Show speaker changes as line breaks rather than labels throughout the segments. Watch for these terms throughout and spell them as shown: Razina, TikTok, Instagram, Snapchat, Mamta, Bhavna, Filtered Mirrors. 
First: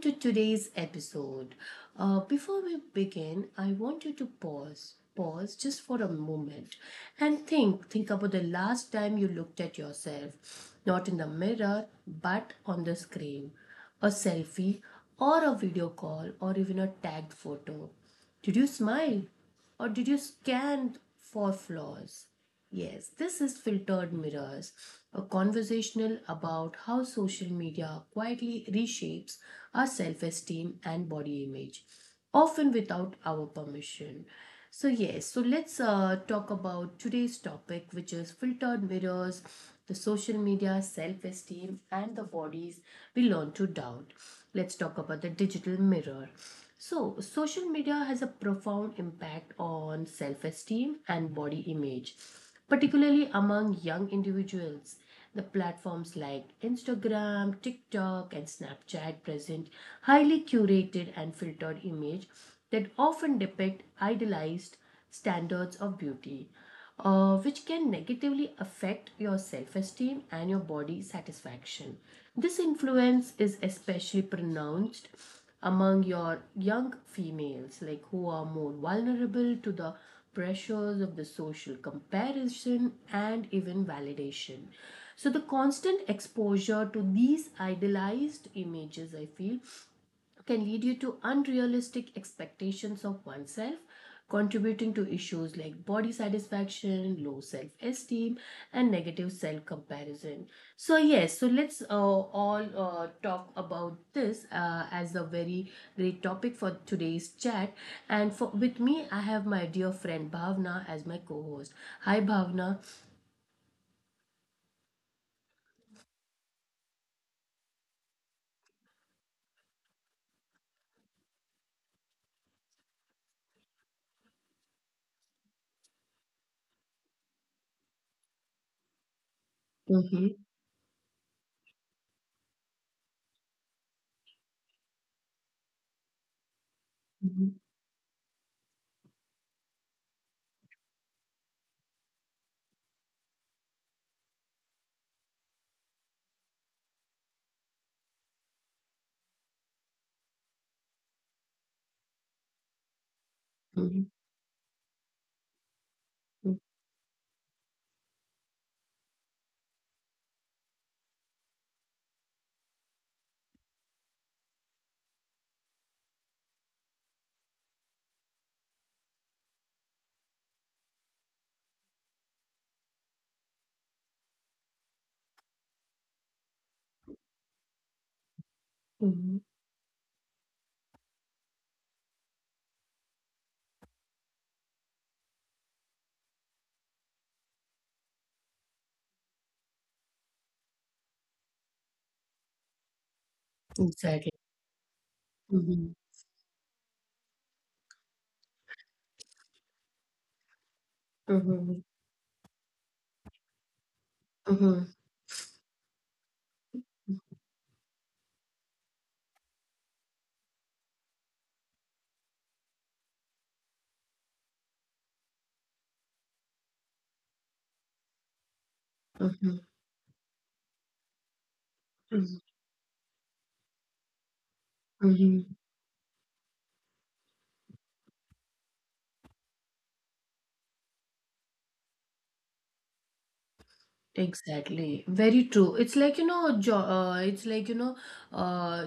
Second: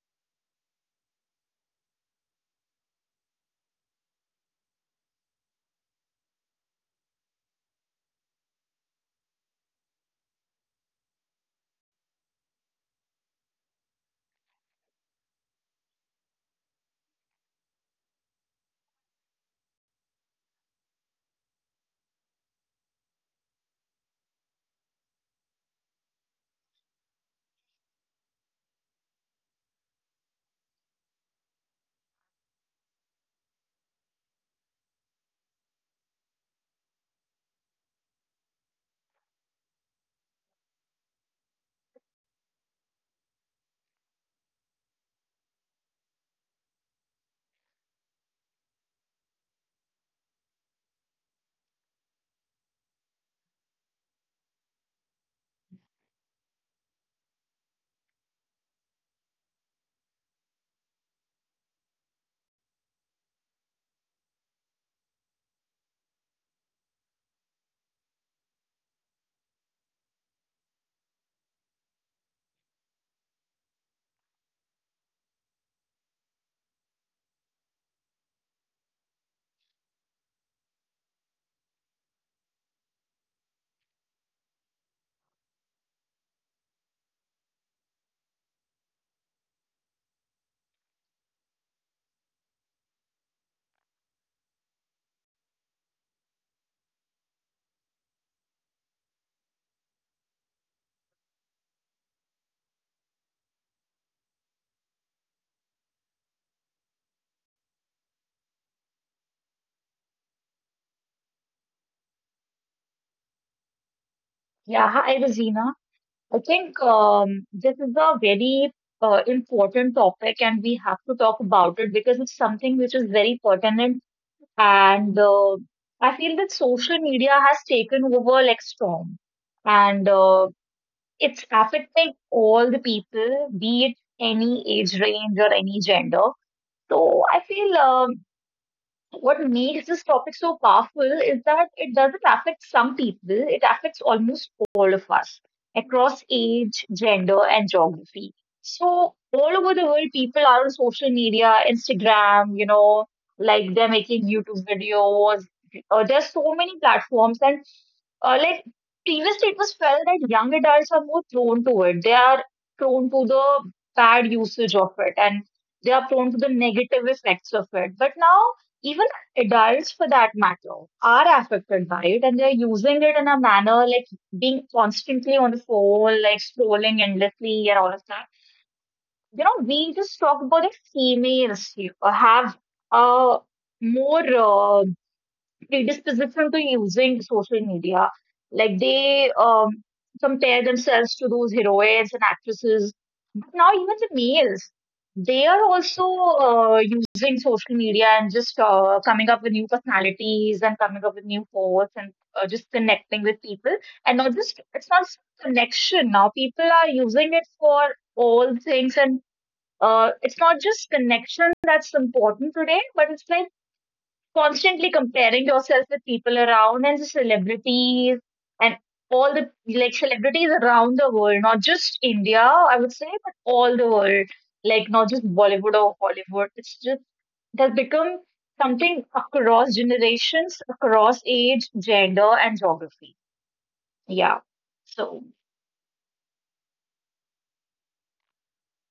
to today's episode. Before we begin, I want you to pause just for a moment and think about the last time you looked at yourself, not in the mirror, but on the screen. A selfie, or a video call, or even a tagged photo. Did you smile? Or did you scan for flaws? Yes, this is Filtered Mirrors, a conversational about how social media quietly reshapes our self esteem and body image, often without our permission. So let's talk about today's topic, which is filtered mirrors, the social media, self esteem, and the bodies we learn to doubt. Let's talk about the digital mirror. So, social media has a profound impact on self esteem and body image, particularly among young individuals. The platforms like Instagram, TikTok, and Snapchat present highly curated and filtered images that often depict idealized standards of beauty, which can negatively affect your self esteem and your body satisfaction. This influence is especially pronounced among your young females, like who are more vulnerable to the pressures of the social comparison and even validation. So the constant exposure to these idealized images, I feel, can lead you to unrealistic expectations of oneself, contributing to issues like body satisfaction, low self esteem, and negative self comparison. So let's all talk about this as a very great topic for today's chat. And for, with me, I have my dear friend Bhavna as my co host. Hi, Bhavna.
Yeah, hi Rosina. I think this is a very important topic, and we have to talk about it because it's something which is very pertinent. And I feel that social media has taken over like storm, and
Mm-hmm.
it's affecting all the people, be it any age range or any gender. So I
Mm-hmm.
feel what makes this topic so powerful is that it doesn't affect some people, it affects almost all of us across age, gender, and geography. So, all over the world, people are on social media, Instagram, like they're
Mm-hmm.
making YouTube videos. There's so many platforms, and like previously it was felt that young adults are more prone to it. They are prone to the bad usage of it, and they are prone to the negative effects of it. But now even adults for that matter are affected by it, and they're using it in a manner like being constantly on the phone, like scrolling endlessly and all of that.
Mm-hmm.
You know, we just talked about the females here, have a more uh, predisposition to using social media. Like they compare themselves to those heroines and actresses. But now even the
Exactly.
males, they are
Mm-hmm.
also using social media and just coming up with new personalities and coming up with new
Mm-hmm.
posts and just connecting with people. And not just it's
Mm-hmm.
not just connection now. People are using it for all things and. It's not just connection that's important today, but it's like constantly comparing yourself with people around and the celebrities and all the
Mm-hmm.
like celebrities around the world, not just India, I would say, but all the world, like not
嗯
just
哼。
Bollywood or Hollywood. It's just it has become something across generations, across age, gender, and geography. Yeah.
Exactly.
So,
Very true. It's like, you know, jo it's like, you know, uh,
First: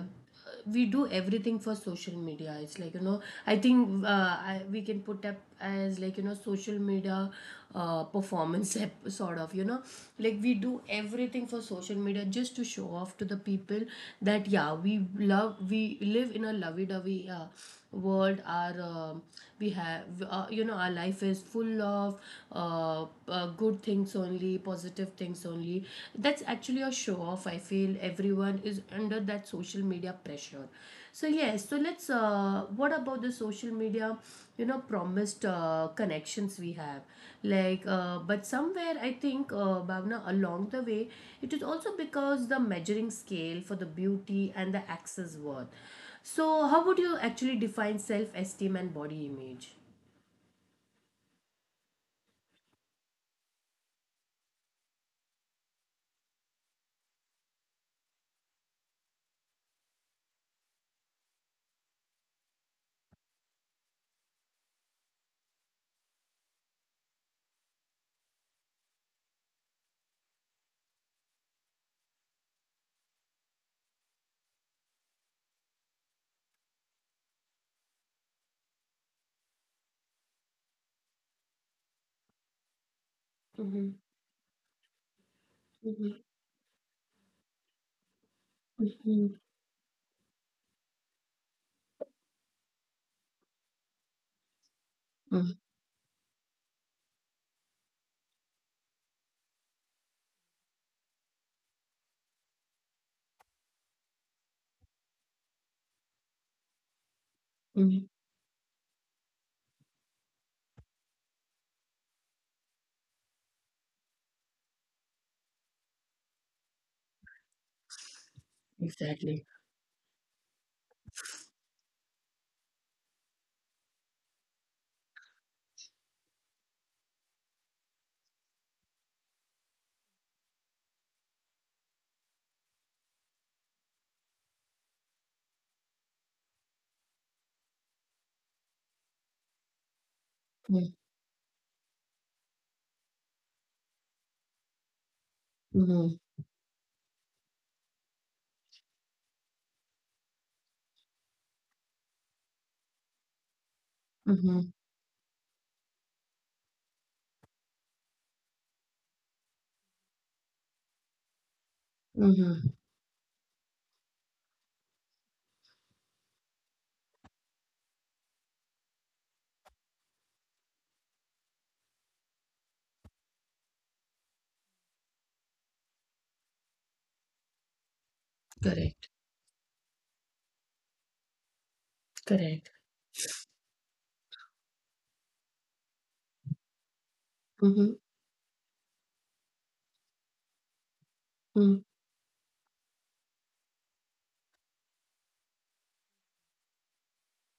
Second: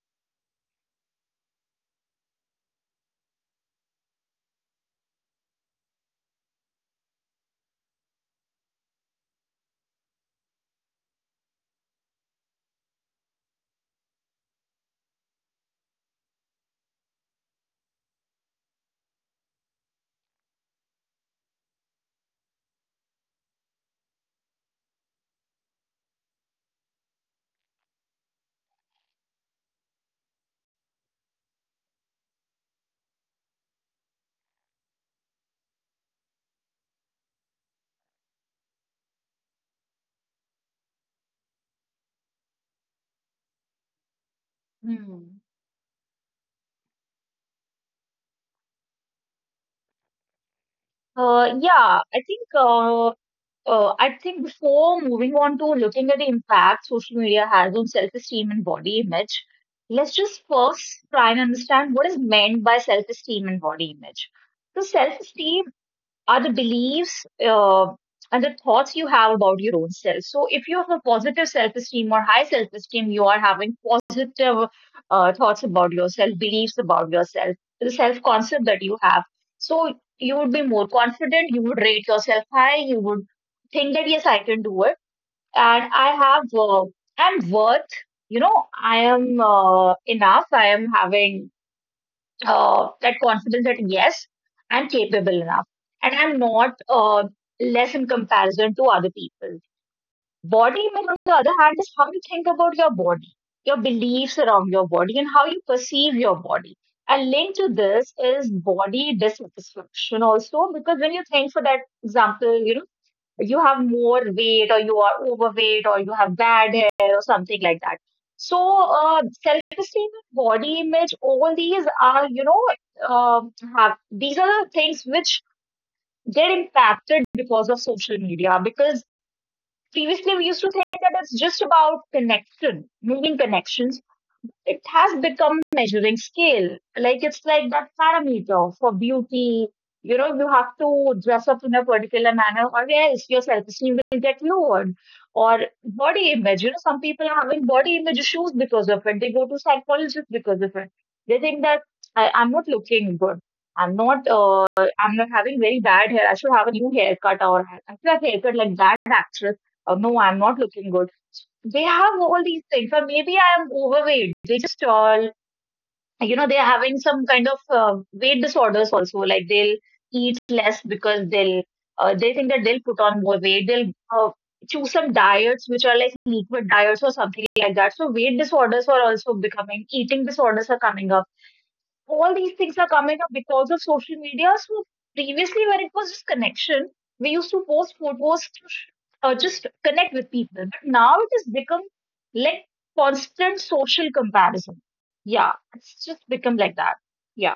we do everything for social media. It's like, you know, I think we can put up as, like, you know, social media performance app, sort of, you know, like we do everything for social media just to show off to the people that, yeah, we live in a lovey-dovey world. We have, you know, our life is full of good things only, positive things only. That's actually a show off, I feel. Everyone is under that social media pressure. So yes so let's uh, what about the social media, you know, promised connections we have, like, but somewhere I think, Bhavna, along the way, it is also because the measuring scale for the beauty and the access
hmm.
worth. So how would you actually define self esteem and body image?
uh, yeah, I think uh, I think before moving on to looking at the impact social media has on self-esteem and body image, let's just first try and understand what is meant by self-esteem and body image. So, self-esteem are the beliefs and the thoughts you have about your own self. So, if you have a positive self esteem or high self esteem, you are having positive thoughts about yourself, beliefs about yourself, the self concept that you have. So, you would be more confident, you would rate yourself high, you would
Mm-hmm.
think that, yes, I can do it. And
Mm-hmm.
I have, I'm worth, you know, I am enough, I am having that confidence that yes, I'm capable
Mm-hmm.
enough and I'm not less in comparison to other people. Body image, on the other hand, is how you think about your body, your beliefs around your body, and how you perceive your body. And linked to
Mm-hmm.
this is body dissatisfaction also, because when you think, for that example, you know, you have more weight or you are overweight or you have bad hair or something like that. So,
Exactly.
self-esteem, body image, all these are, you know, uh, have these are the things which get impacted because of social media. Because previously we used to think that it's just about connection, making connections, it has become measuring scale. Like it's like that parameter for beauty. You know, you have to dress up in a particular manner or else your self-esteem will get lowered. Or
Mm-hmm.
body image. You know, some people are having body image issues because of it. They go to psychologists because of it. They think that I'm not looking good. I'm not
Mhm.
uh, I'm not having very bad hair. I should have a new haircut or I should have a haircut like that actress. Oh, no, I'm not looking good. They have all these
Mhm.
things, or maybe I am overweight. They just all, you know, they're having some kind of weight disorders also, like they'll eat less because they'll they think that they'll put on more weight. They'll uh, choose some diets which are like liquid diets or something like that. So weight disorders are
Correct,
also becoming, eating disorders are coming up, all these
correct.
things are coming up because of social media. So previously, when it was just connection, we used to post
Mhm.
photos to just connect with people. But now it has
Mm.
become like constant social comparison. Yeah, it's just become like that. Yeah.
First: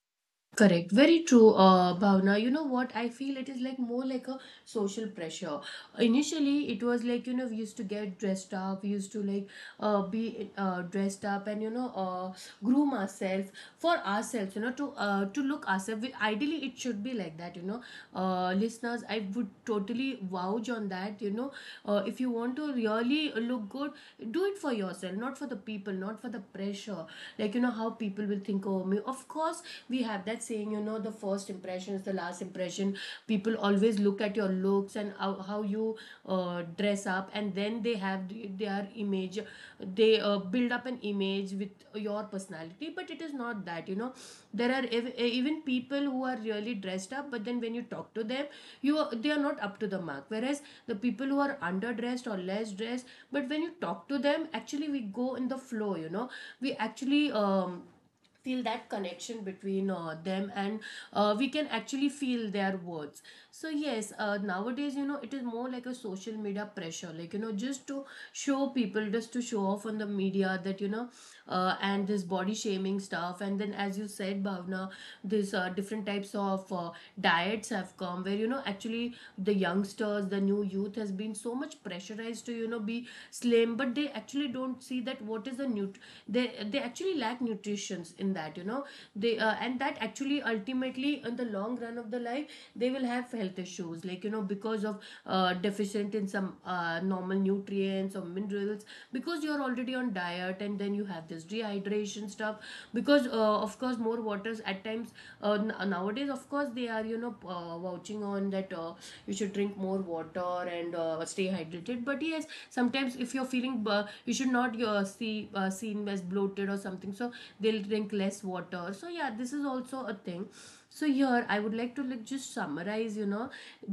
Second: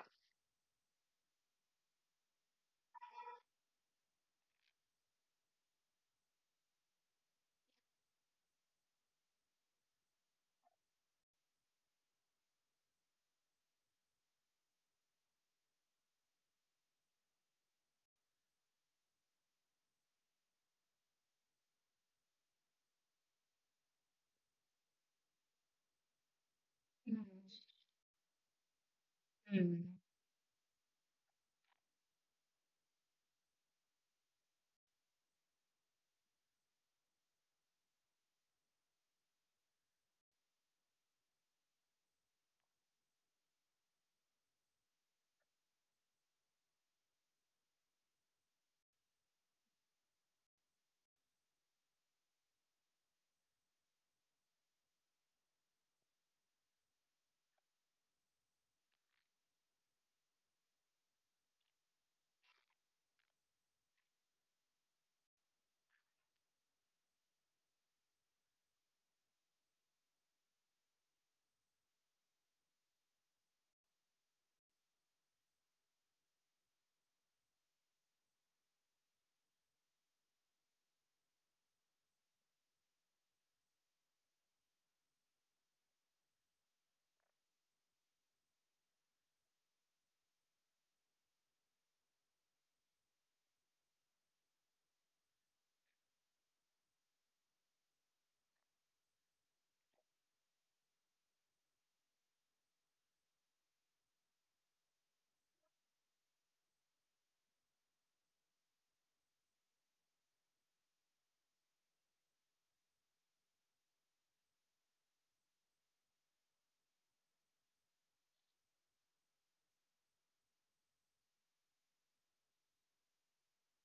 Correct. Very true, Bhavna. You know what? I feel it is like more like a social pressure. Initially, it was like, you know, we used to get dressed up, we used to like be dressed up, and, you know, groom ourselves for ourselves, you know, to look ourselves. We- ideally, it should be like that, you know. Listeners, I would totally vouch on that, you know. If you want to really look good, do it for yourself, not for the people, not for the pressure,
Mm.
like, you know, how people will think of me. Of course
Mm.
we have that saying, you know, the first impression is the last impression. People always look at your looks and how you dress up, and then they have their image. They build up an image with your personality. But it is not that, you know, there are even people who are really dressed up, but then when you talk to them, they are not up to the mark, whereas the people who are underdressed or less dressed, but when you talk to them, actually we go in the flow, you know. We actually feel that connection between them, and we can actually feel their words. So yes, nowadays, you know, it is more like a social media pressure, like, you know, just to show people, just to show off on the media that, you know, and this body shaming stuff. And then, as you said, Bhavna, this different types of diets have come, where, you know, actually the youngsters, the new youth has been so much pressurized to, you know, be slim, but they actually don't see that what is the nut they they actually lack nutritions in that, you know. They and that actually ultimately in the long run of the life, they will have health issues, like, you know, because of deficient in some normal nutrients or minerals, because you're already on diet. And then you have this dehydration stuff, because of course more waters at times. Nowadays, of course, they are, you know, vouching on that you should drink more water and stay hydrated. But yes, sometimes if you're you should not seen as bloated or something, so they'll drink less water. So yeah, this is also a thing. So here I would like to, like, just summarize, you know,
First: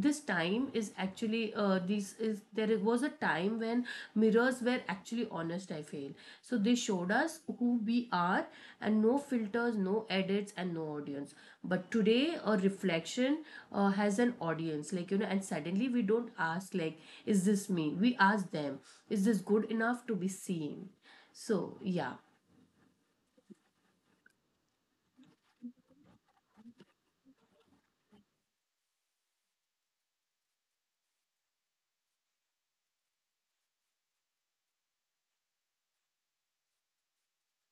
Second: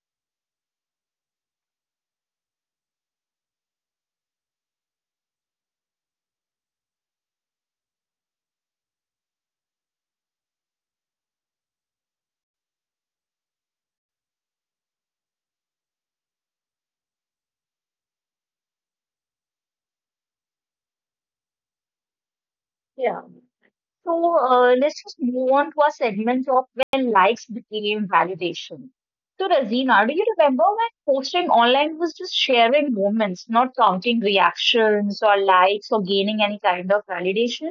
this time is actually this is there was a time when mirrors were actually honest, I feel. So they showed us who we are, and no filters, no edits, and no audience. But today, a reflection has an audience, like, you know, and suddenly we don't ask, like, is this me? We ask them, is this good enough to be seen? So, yeah.
Yeah. So let's just move on to our segment of when likes became validation. So Razina, do you remember when posting online was just sharing moments, not counting reactions or likes or gaining any kind of validation?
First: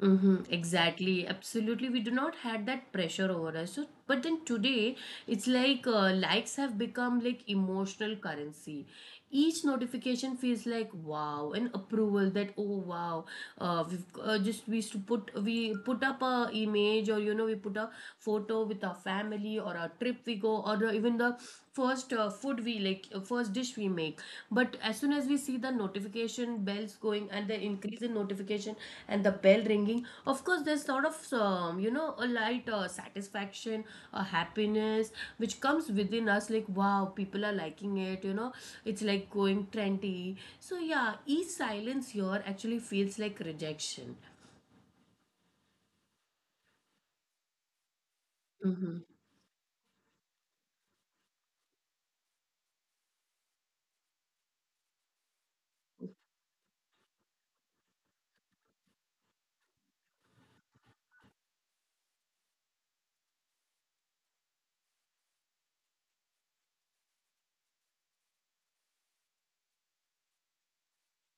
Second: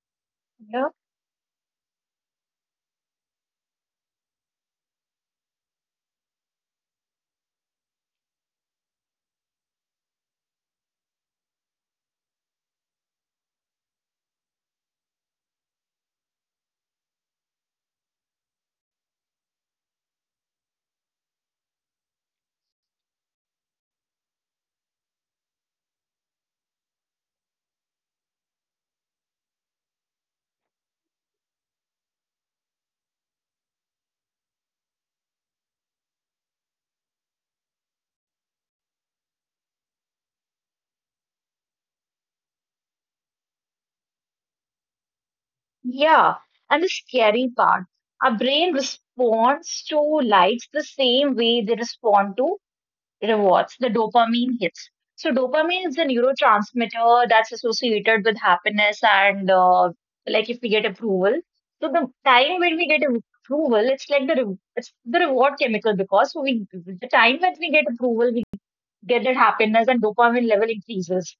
Mm-hmm,
Yeah.
exactly, absolutely. We do not had that pressure over us. So, but then today, it's like likes have become like emotional currency. Each notification feels like, wow, an approval. That, oh wow, we've just we used to put we put up a image, or you know, we put a photo with our family or a trip we go, or even the first food we like first dish we make. But as soon as we see the notification bells going and the increase in notification and the bell ringing, of course there's sort of, you know, a light satisfaction, a happiness which comes within us, like, wow, people are liking it, you know. It's like going trendy. So yeah, each silence here actually feels like rejection.
Yeah. And the scary part, our brain responds to likes the same way they respond to rewards, the dopamine hits. So, dopamine is a neurotransmitter that's associated with happiness and like if we get approval. So, the time when we get approval, it's like the it's the reward chemical because we, the time that we get approval, we get that happiness and dopamine level increases.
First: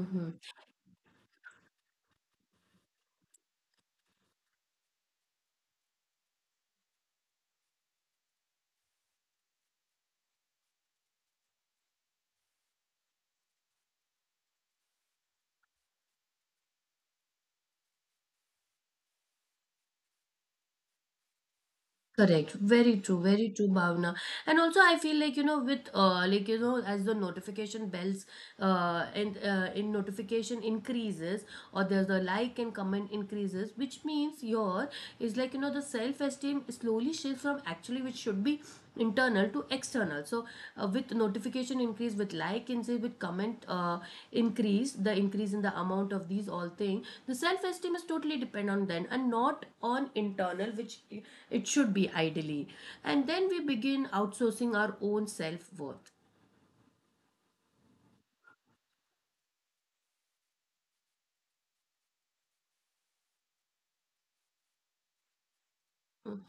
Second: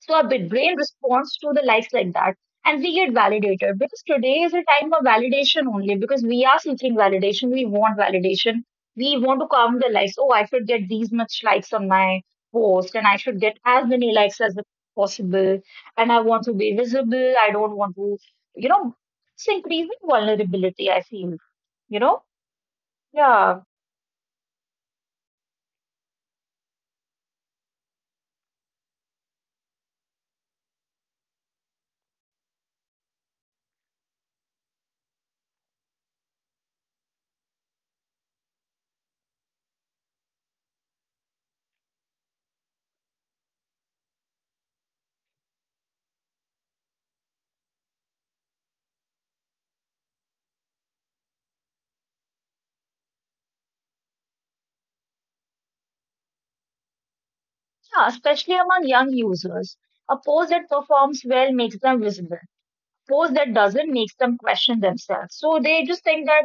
So our brain responds to the likes like that. And we get validated because today is a time of validation only because we are seeking validation. We want validation. We want to count the likes. Oh, I should get these much likes on my post and I should get as many likes as possible. And I want to be visible. I don't want to, you know, it's increasing vulnerability, I feel, you know?
Correct. Very true. Very
Yeah.
true, Bhavna. And also, I feel, like, you know, with like, you know, as the notification bells and in notification increases, or there's the like and comment increases, which means your is, like, you know, the self esteem slowly shifts from actually, which should be internal, to external. So with notification increase, with like increase, with comment increase, the increase in the amount of these all thing, the self esteem is totally depend on then and not on internal, which it should be ideally. And then we begin outsourcing our own self worth.
Yeah, especially among young users. A post that performs well makes them visible. Post that doesn't makes them question themselves. So they just think that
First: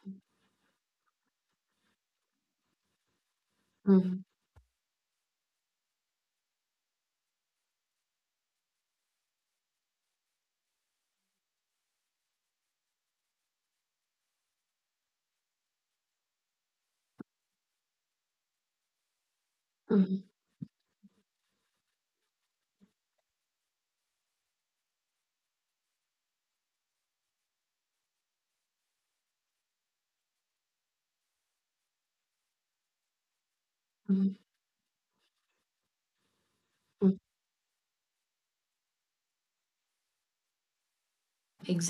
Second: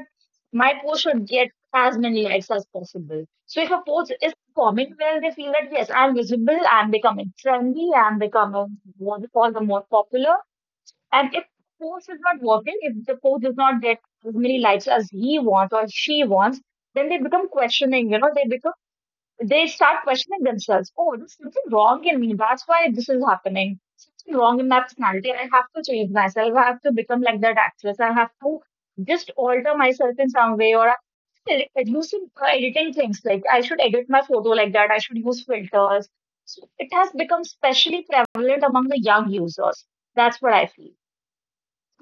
my post should get as many likes as possible. So if a post
Mhm.
is performing well, they feel that yes, I'm visible, I'm becoming trendy, I'm becoming what we call the more popular. And if post is not working, if the post does not get as many likes as he wants or she wants, then they become questioning, you know, they become they start
Mhm.
questioning themselves. Oh, there's something wrong in me. That's why this is happening. Something wrong in my personality. I have to change myself. I have to become like that actress. I have to just alter myself in some way, or I'm reducing editing things. Like I should edit my
Mhm.
photo like that. I should use filters. So it has
Mhm.
become specially prevalent among the young users. That's what I feel.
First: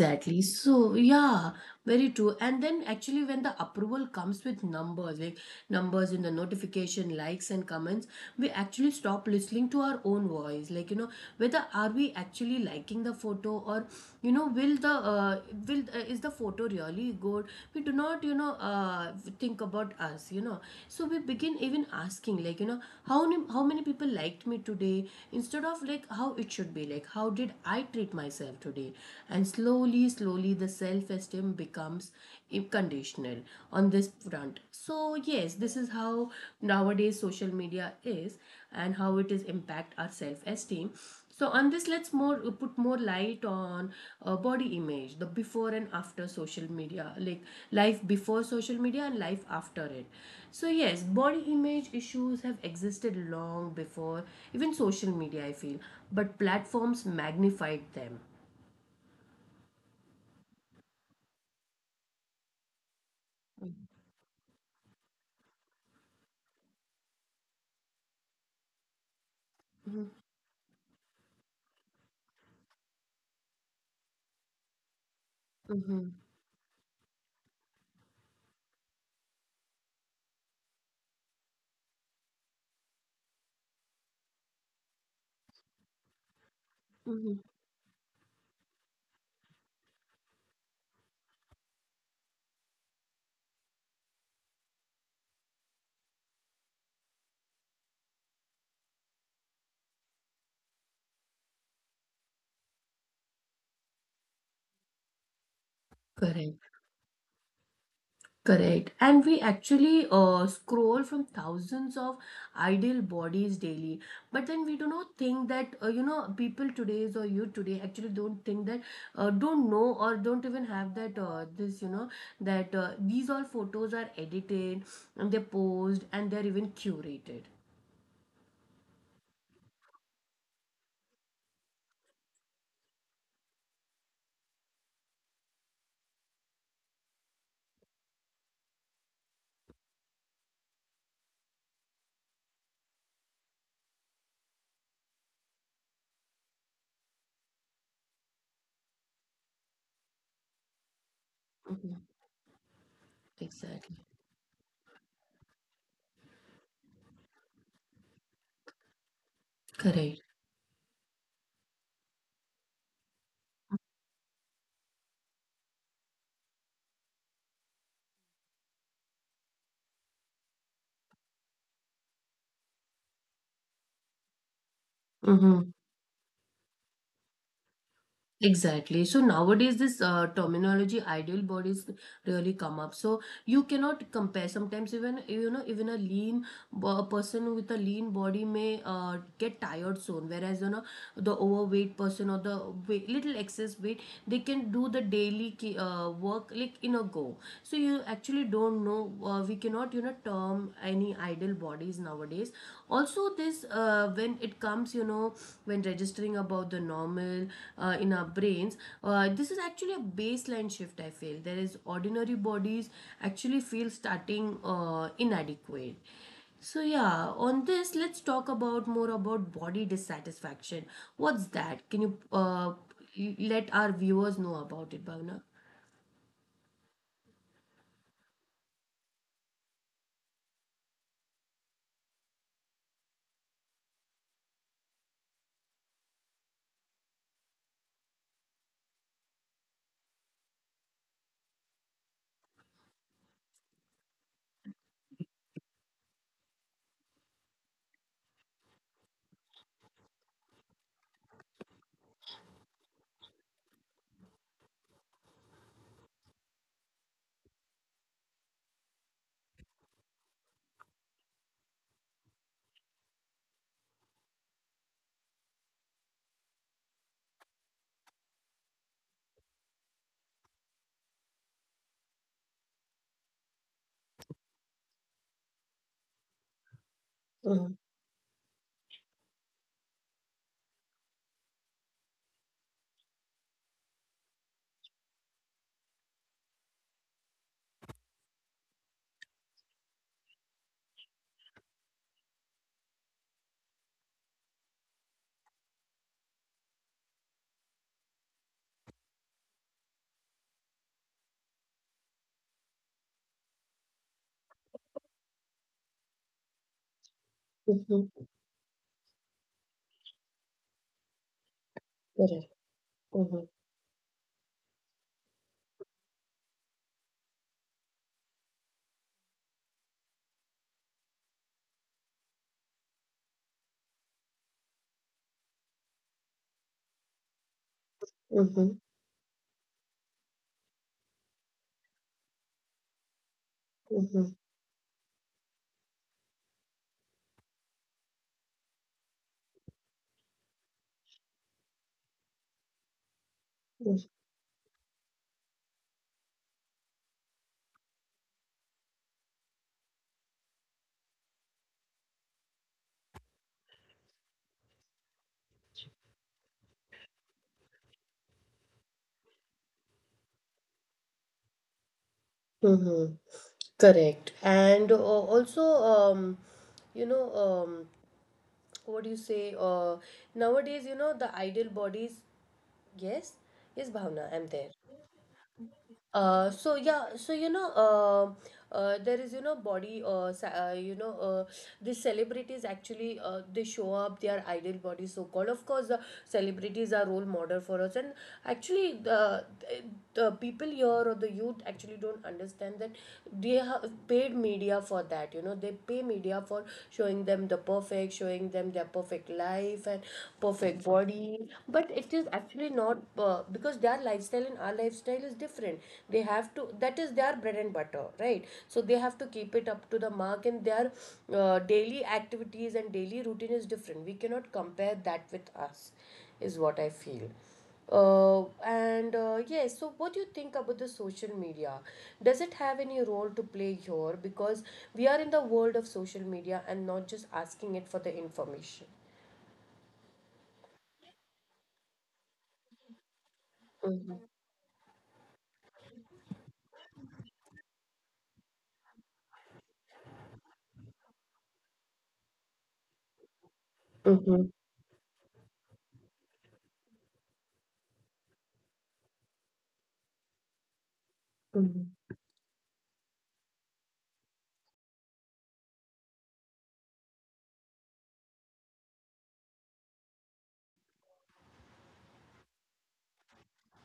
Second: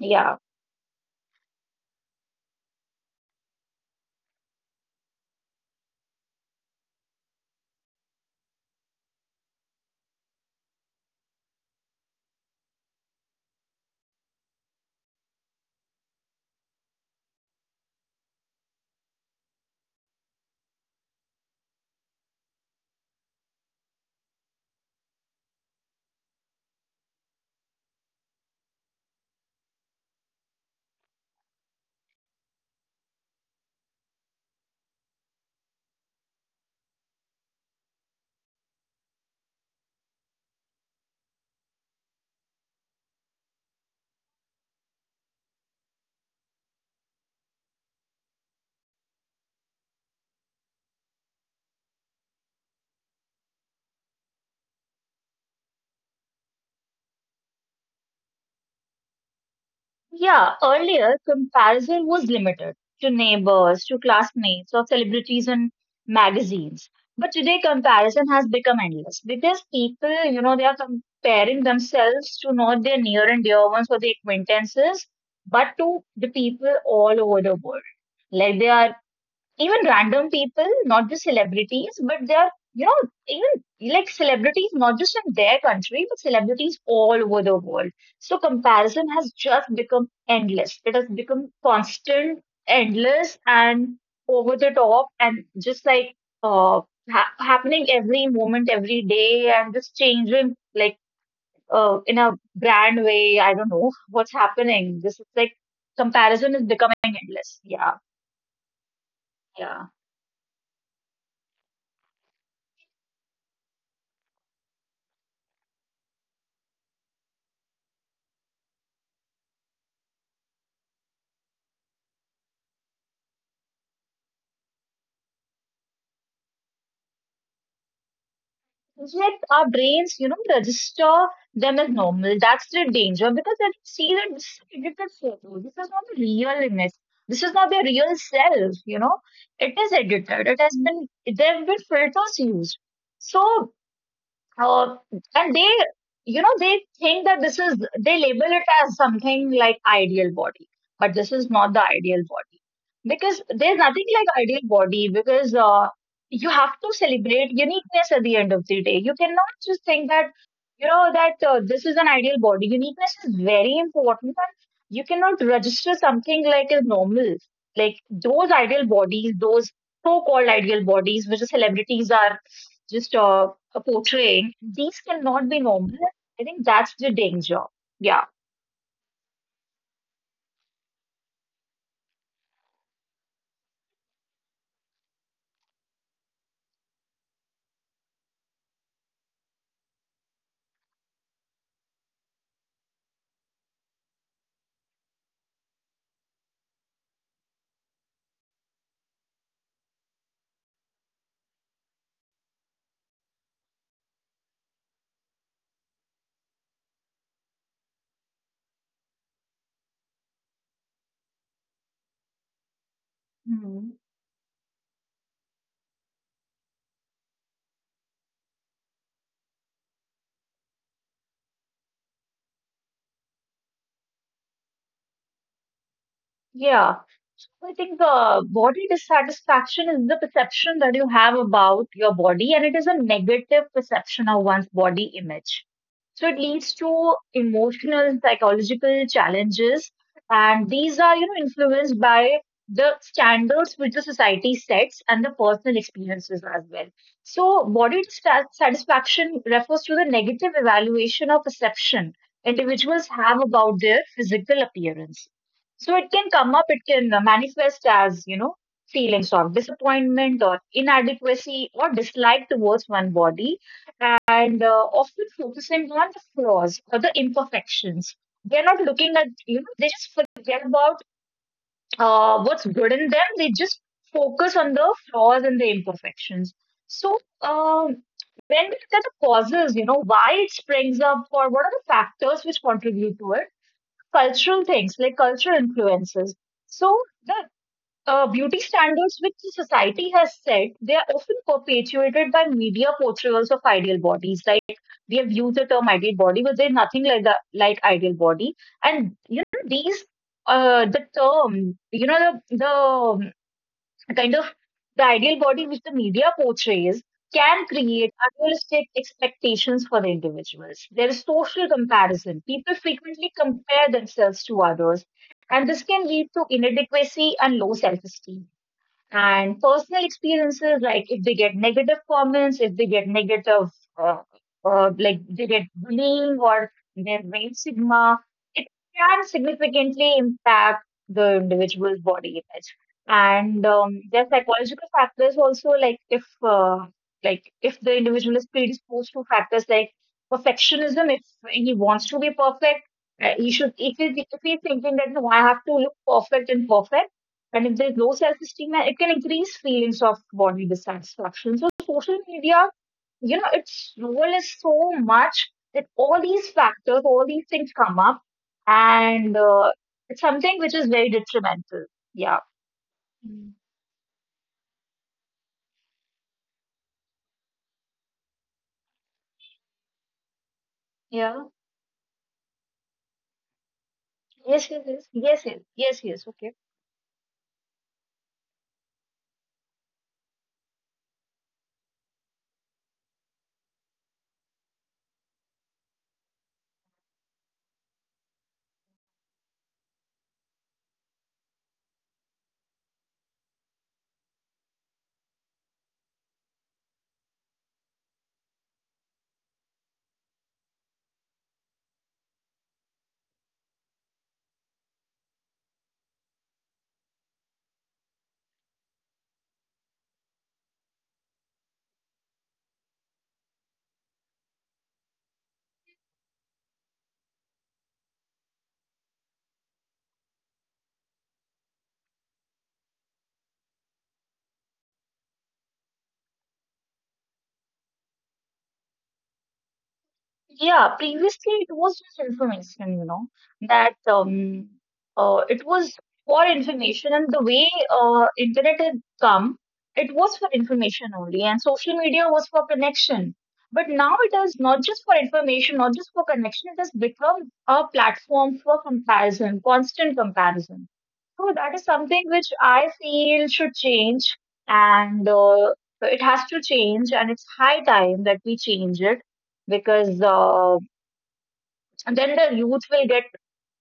Yeah.
So, yeah, very true. And then actually when the approval comes with numbers, like numbers in the notification, likes and comments, we actually stop listening to our own voice. Like, you know, whether are we actually liking the photo? Or, you know, will the, is the photo really good? We do not, you know, think about us, you know. So we begin even asking, like, you know, how many people liked me today, instead of, like, how it should be, like, how did I treat myself today? And slowly slowly the self esteem becomes conditional on this front. So yes, this is how nowadays social media is, and how it is impact our self esteem. So on this, let's more put more light on body image, the before and after social media, like life before social media and life after it. So yes, body image issues have existed long before even social media, I feel, but platforms magnified them.
Yeah, earlier comparison was limited to neighbors, to classmates, or celebrities and magazines. But today comparison has become endless because people, you know, they are comparing themselves to not their near and dear ones or their acquaintances, but to
Mm-hmm.
the people all over the world. Like they are even random people, not just celebrities, but they are, you know, even like celebrities, not just in their country, but celebrities all
Mm-hmm.
over the world. So comparison has just become endless. It has become constant, endless, and over the top, and just like uh, happening every moment, every day, and just changing like in a brand way. I don't know what's happening. This is like
Correct,
comparison is becoming endless. Yeah,
correct. And we
yeah.
actually scroll from thousands of ideal bodies daily. But then we do not think that, you know, people today's or you today actually don't think that, don't know or don't even have that, this, you know, that these all photos are edited, and they're posed, and they're even curated.
Yet our brains, you know, register them as normal. That's the danger because they see that this is a edited photo. This is not the real image. This is not their real self, you know. It is edited. It has been, there have been filters used. So uh, and they, you know, they think that this is, they label it as something like ideal body, but this is not the
Mm-hmm.
ideal body because there's
Exactly.
nothing like ideal body because you have to celebrate uniqueness at the end of the day. You cannot just think
Correct.
that, you know, that this is an ideal body. Uniqueness is very important. And you cannot register something like as normal. Like those ideal bodies, those so-called ideal bodies, which the celebrities are just portraying, these cannot be
Mm-hmm.
normal. I think that's the danger. Yeah.
Exactly. So nowadays, this terminology ideal bodies really come up. So you cannot compare. Sometimes even you know even a lean a person with a lean body may get tired soon, whereas the overweight person or the weight, little excess weight, they can do the daily work like in a go. So you actually don't know, we cannot term any idle bodies nowadays. Also this, when it comes, when registering about the normal, in our brains, this is actually a baseline shift, I feel. There is ordinary bodies actually feel
Mhm.
starting inadequate. So yeah, on this, let's talk about more about body dissatisfaction. What's that? Can you let our viewers know about it, Bhavna?
Yeah. So, I think body dissatisfaction is the perception that you have about your body, and it is a negative perception of one's body image. So it leads to emotional and psychological challenges, and these are, you know, influenced by the standards which the society sets and the personal experiences as well. So body dissatisfaction refers to the negative evaluation or perception individuals have about their physical appearance. So it can come up, it can manifest as, you know, feelings of disappointment or inadequacy or dislike towards one body, and often focusing on the flaws or the imperfections. They're not looking at, you know, they just forget about what's good in them. They just focus on the flaws and the imperfections. So when we look at the causes, you know, why it springs up or what are the factors which contribute to it, cultural things like cultural influences. So the beauty standards which the society has set, they are often perpetuated by media portrayals of ideal bodies. Like we have used the term ideal body, but there's nothing like the ideal body. And you know these the term, you know the kind of the ideal body which the media portrays can create
Mm-hmm.
unrealistic expectations for the individuals. There is social comparison.
Correct.
People frequently
Mm-hmm.
compare themselves to others, and this can lead to inadequacy and low self esteem, and personal experiences like if they get negative comments, if they get negative uh, like they get bullying or their rape sigma, it
Mm-hmm.
can significantly impact the individual's body image. And there
Mm-hmm.
are psychological factors also, like if the individual is predisposed to factors like perfectionism, if he wants to be perfect, he should if,
Mm-hmm.
he, if he's thinking that no, I have to look perfect and perfect, and if there's low self-esteem, it can increase feelings of body dissatisfaction. So social media, you know, its role is so much that all these factors, all these things come up, and it's something which is very detrimental. Yeah.
Mm-hmm.
Mm.
Correct. And also, you know, um, what do you say? Nowadays, you know, the
Yeah.
ideal bodies. Yes, yes, Bhavna, I'm
Yes.
there.
Yes. Yes. Yes. Yes. Yes. Yes.
Uh,
Okay.
so yeah, so there is, you know, these celebrities actually they show up their ideal body, so called. Of course, the celebrities are role model for us, and actually the the people here or the youth actually don't understand that they have paid media for that. You know, they pay media for showing them the perfect, showing them their perfect life and perfect body, but it is actually not, because their lifestyle and our lifestyle is different. They have to, that is their bread and butter, right? So they have to keep it up to the mark, and their daily activities and daily routine is different. We cannot compare that with us, is what I feel. And yes, so what do you think about the social media? Does it have any role to play here? Because we are in the world of social media and not just asking it for the information.
Yeah, previously it was just information, you know, that it was for information, and the way internet had come, it was for information only, and social media was for connection. But now it
Mm-hmm.
is not just for information, not just for connection, it has become a platform for comparison, constant comparison. So that is something which I feel should change, and it has to change, and it's high time that we change it, because then the youth will get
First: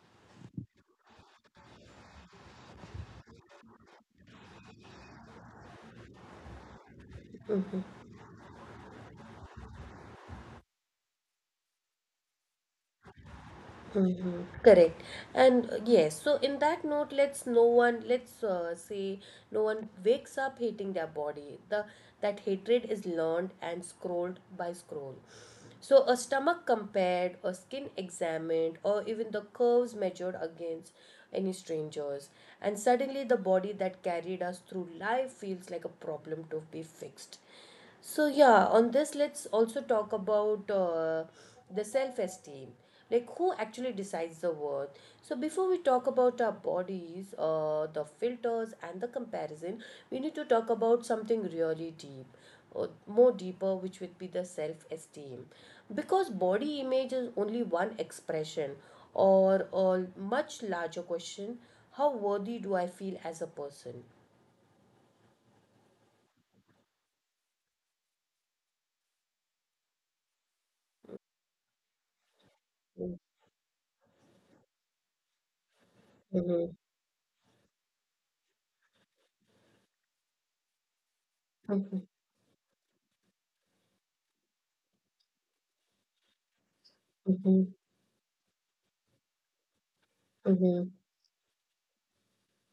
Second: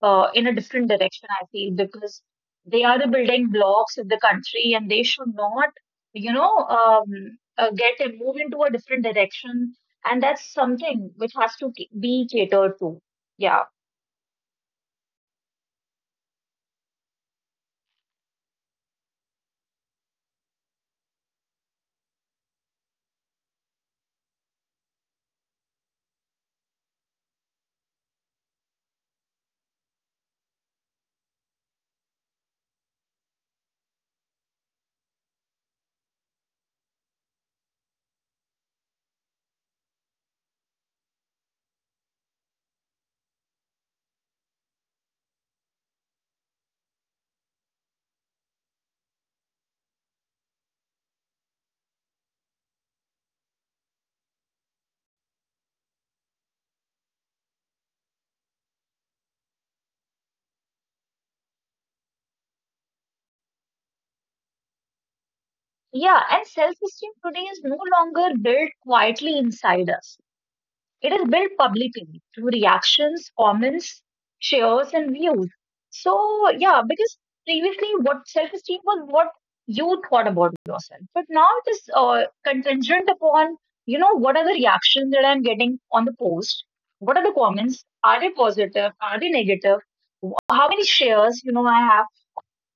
in a different direction, I feel, because they are the building blocks of the country, and they should not, get a move into a different direction. And that's something which has to be catered to. Yeah.
Mm-hmm. Correct. And yes, so in that note, let's say no one wakes up hating their body. The That hatred is learned and scrolled by scroll. So a stomach compared, a skin examined, or even the curves measured against any strangers. And suddenly the body that carried us through life feels like a problem to be fixed. So, yeah, on this, let's also talk about the self esteem, like who actually decides the worth. So before we talk about our bodies, the filters and the comparison, we need to talk about something really deep, more deeper, which would be the self esteem, because body image is only one expression or a much larger question: how worthy do I feel as a person?
Yeah. And self esteem today is no longer built quietly inside us. It is built publicly through reactions, comments, shares, and views. So,
Mm-hmm.
yeah, because previously what self esteem was what you thought about yourself, but now it is contingent upon, you know, what are the reactions that I'm getting on the post? What are the comments? Are they positive? Are they negative? How many
Mm-hmm.
shares, you know, I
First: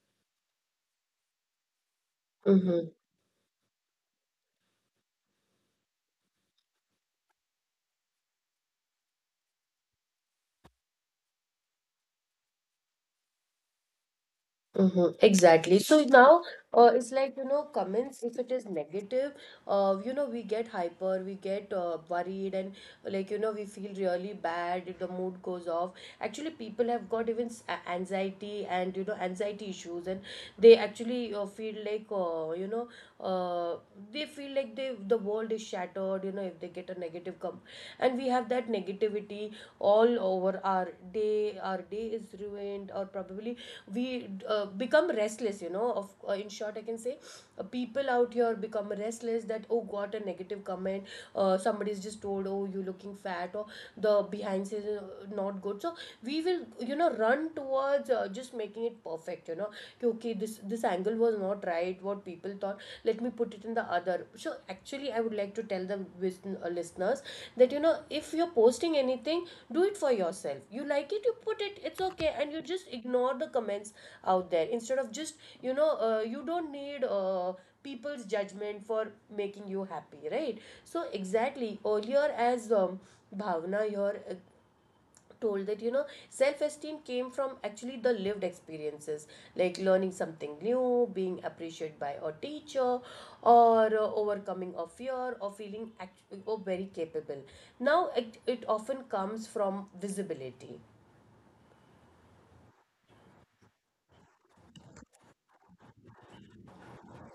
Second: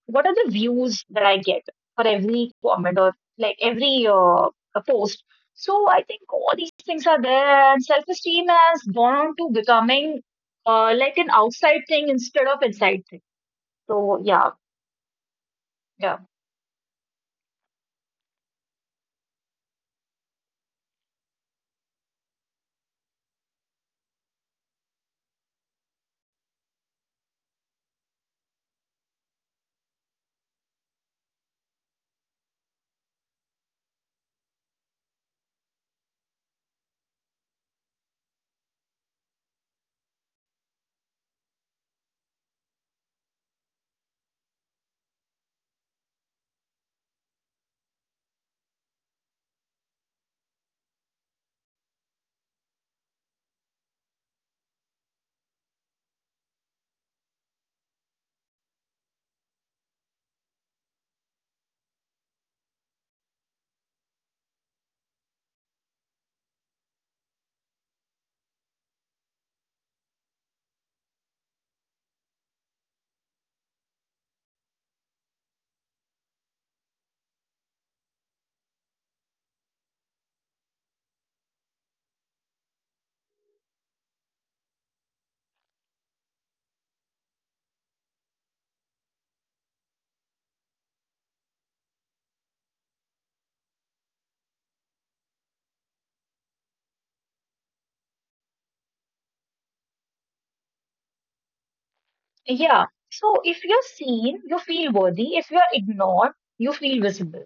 what are the views that I get for every
Mm-hmm.
comment or like every post. So I think all these things are there, and self esteem has gone on to becoming like an outside thing instead of inside thing. So yeah,
Mm-hmm, exactly. So
yeah,
now, it's like, you know, comments, if it is negative, you know, we get hyper, we get worried, and, like, you know, we feel really bad, if the mood goes off. Actually, people have got even anxiety and, you know, anxiety issues, and they actually feel like, uh, they feel like the world is shattered, you know, if they get a negative come. And we have that negativity all over our day is ruined, or probably we become restless, you know, of in short I can say people out here become restless that, oh, got a negative comment, somebody's just told, oh, you looking fat, or the behind scenes is not good. So we will, you know, run towards just making it perfect, you know, कि, okay, this angle was not right, what people thought, let me put it in the other. So actually I would like to tell the listeners that, you know, if you're posting anything, do it for yourself. You like it, you put it, it's okay, and you just ignore the comments out there. Instead of just, you know, you don't need people's judgment for making you happy, right? So exactly earlier, as Bhavna here told, that, you know, self-esteem came from actually the lived experiences, like learning something new, being appreciated by a teacher, or overcoming a fear, or feeling act- or very capable. Now it often comes from visibility.
yeah. So if you're seen, you feel worthy. If you're ignored, you feel visible.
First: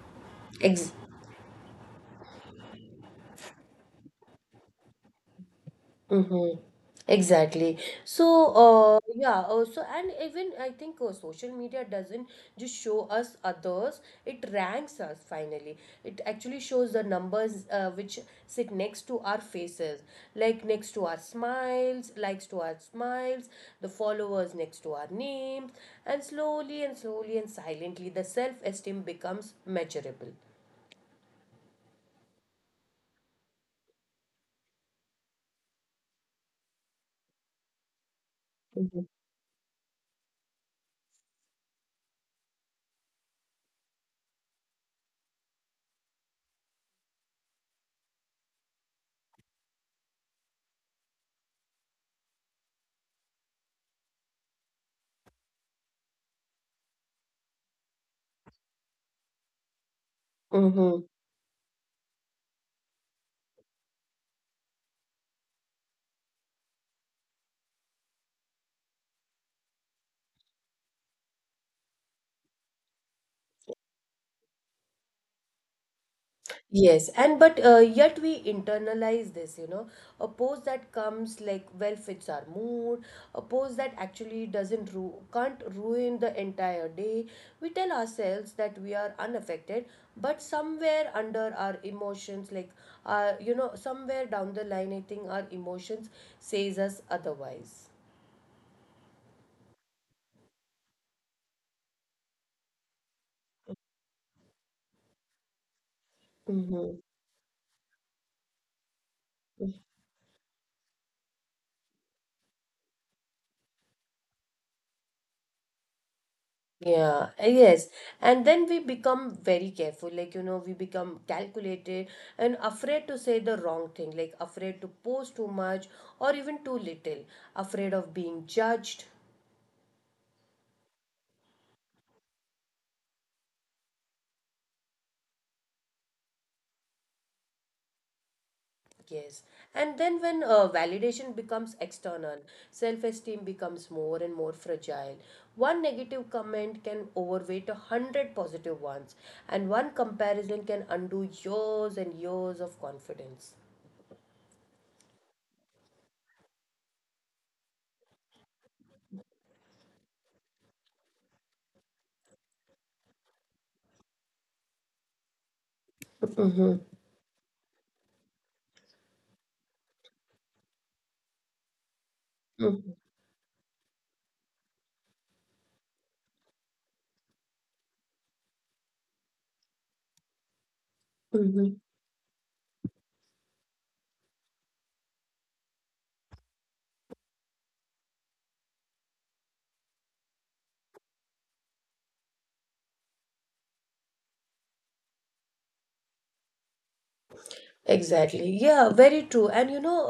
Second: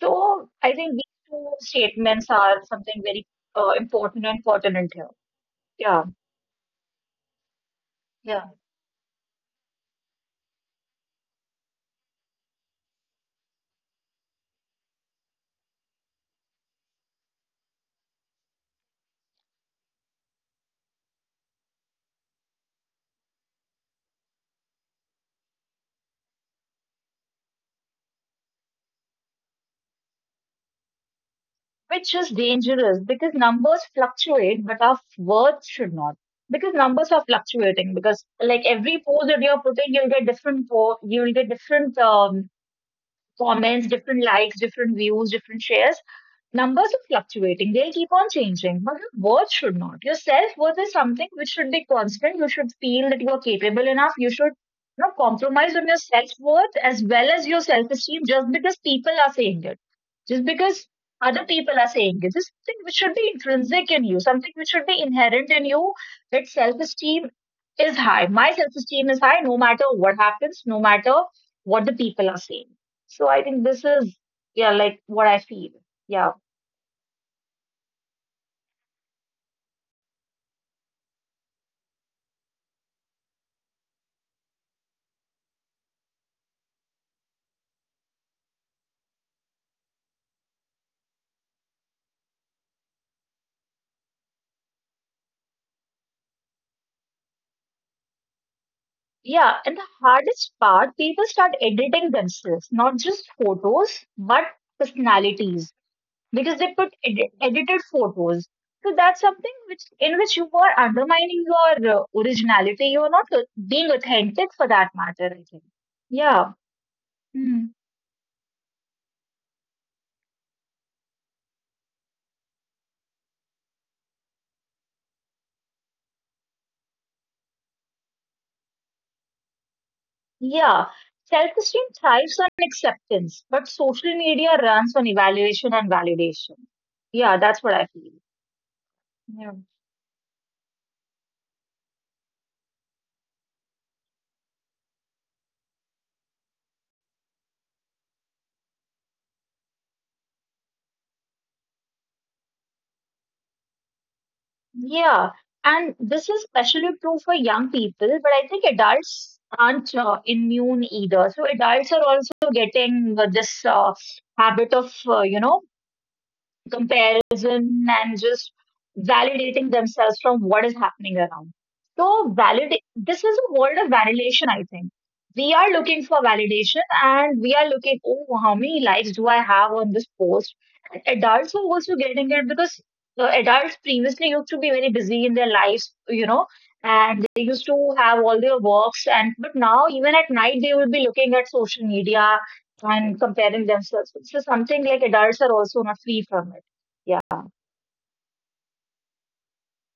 So I think
Ex-
these two statements are something very important and pertinent here. Yeah,
Mm-hmm. Exactly. So,
yeah.
yeah, also, and even I think social media doesn't just show us others, it ranks us finally. It actually shows the numbers, which sit next to our faces, like next to our smiles, likes to our smiles, the followers next to our names, and slowly and slowly and silently, the self-esteem becomes measurable.
Which is dangerous because numbers fluctuate, but our words should not. Because numbers are fluctuating. Because like every post that you're putting, you'll get you'll get different comments, different likes, different views, different shares. Numbers are fluctuating, they'll keep on changing, but your worth should not. Your self worth is something which should be constant. You should feel that you are capable enough. You should not compromise on your self worth as well as your self esteem just because people are saying it, just because
Mm-hmm.
other people are saying it. This is something which should be intrinsic in you, something which should be inherent in you, that self esteem is high. My self esteem is high no matter what happens, no matter what the people are saying. So I think this is, yeah, like what I feel. Yeah.
Yes, and but yet we internalize this, you know, a pose that comes like well fits our mood, a pose that actually doesn't ru- can't ruin the entire day. We tell ourselves that we are unaffected, but somewhere under our emotions, like, somewhere down the line, I think our emotions says us otherwise.
Yeah, and the hardest part, people start editing themselves, not just photos, but personalities, because they put edited photos. So that's something which in which you are undermining your originality. You are not being authentic for that matter, I think. Yeah.
Yeah,
Hmm.
yes. And then we become very careful. Like, you know, we become calculated and afraid to say the wrong thing, like afraid to post too much or even too little, afraid of being judged.
Yeah. Self-esteem thrives on acceptance, but social media runs on evaluation and validation. Yeah, that's what I feel.
Yes.
Yeah.
And then when validation becomes external, self-esteem becomes more and more fragile. One negative comment can overweight 100 positive ones, and one comparison can undo years and years of confidence.
Yeah, and this is especially true for young people, but I think adults aren't immune either. So adults are also getting this habit of, you know,
Mhm.
comparison and just validating themselves from what is happening around. So validate this is a world of validation, I think. We are looking for validation and we are looking, oh, how many likes do I have on this post? And adults are
Mhm.
also getting it because adults previously used to be very busy in their lives, you know, and they used to have all their works, and but now even at night they will be looking at social media and comparing themselves. So something like adults are also not free from it. Yeah.
Exactly. Yeah, very true. And you know,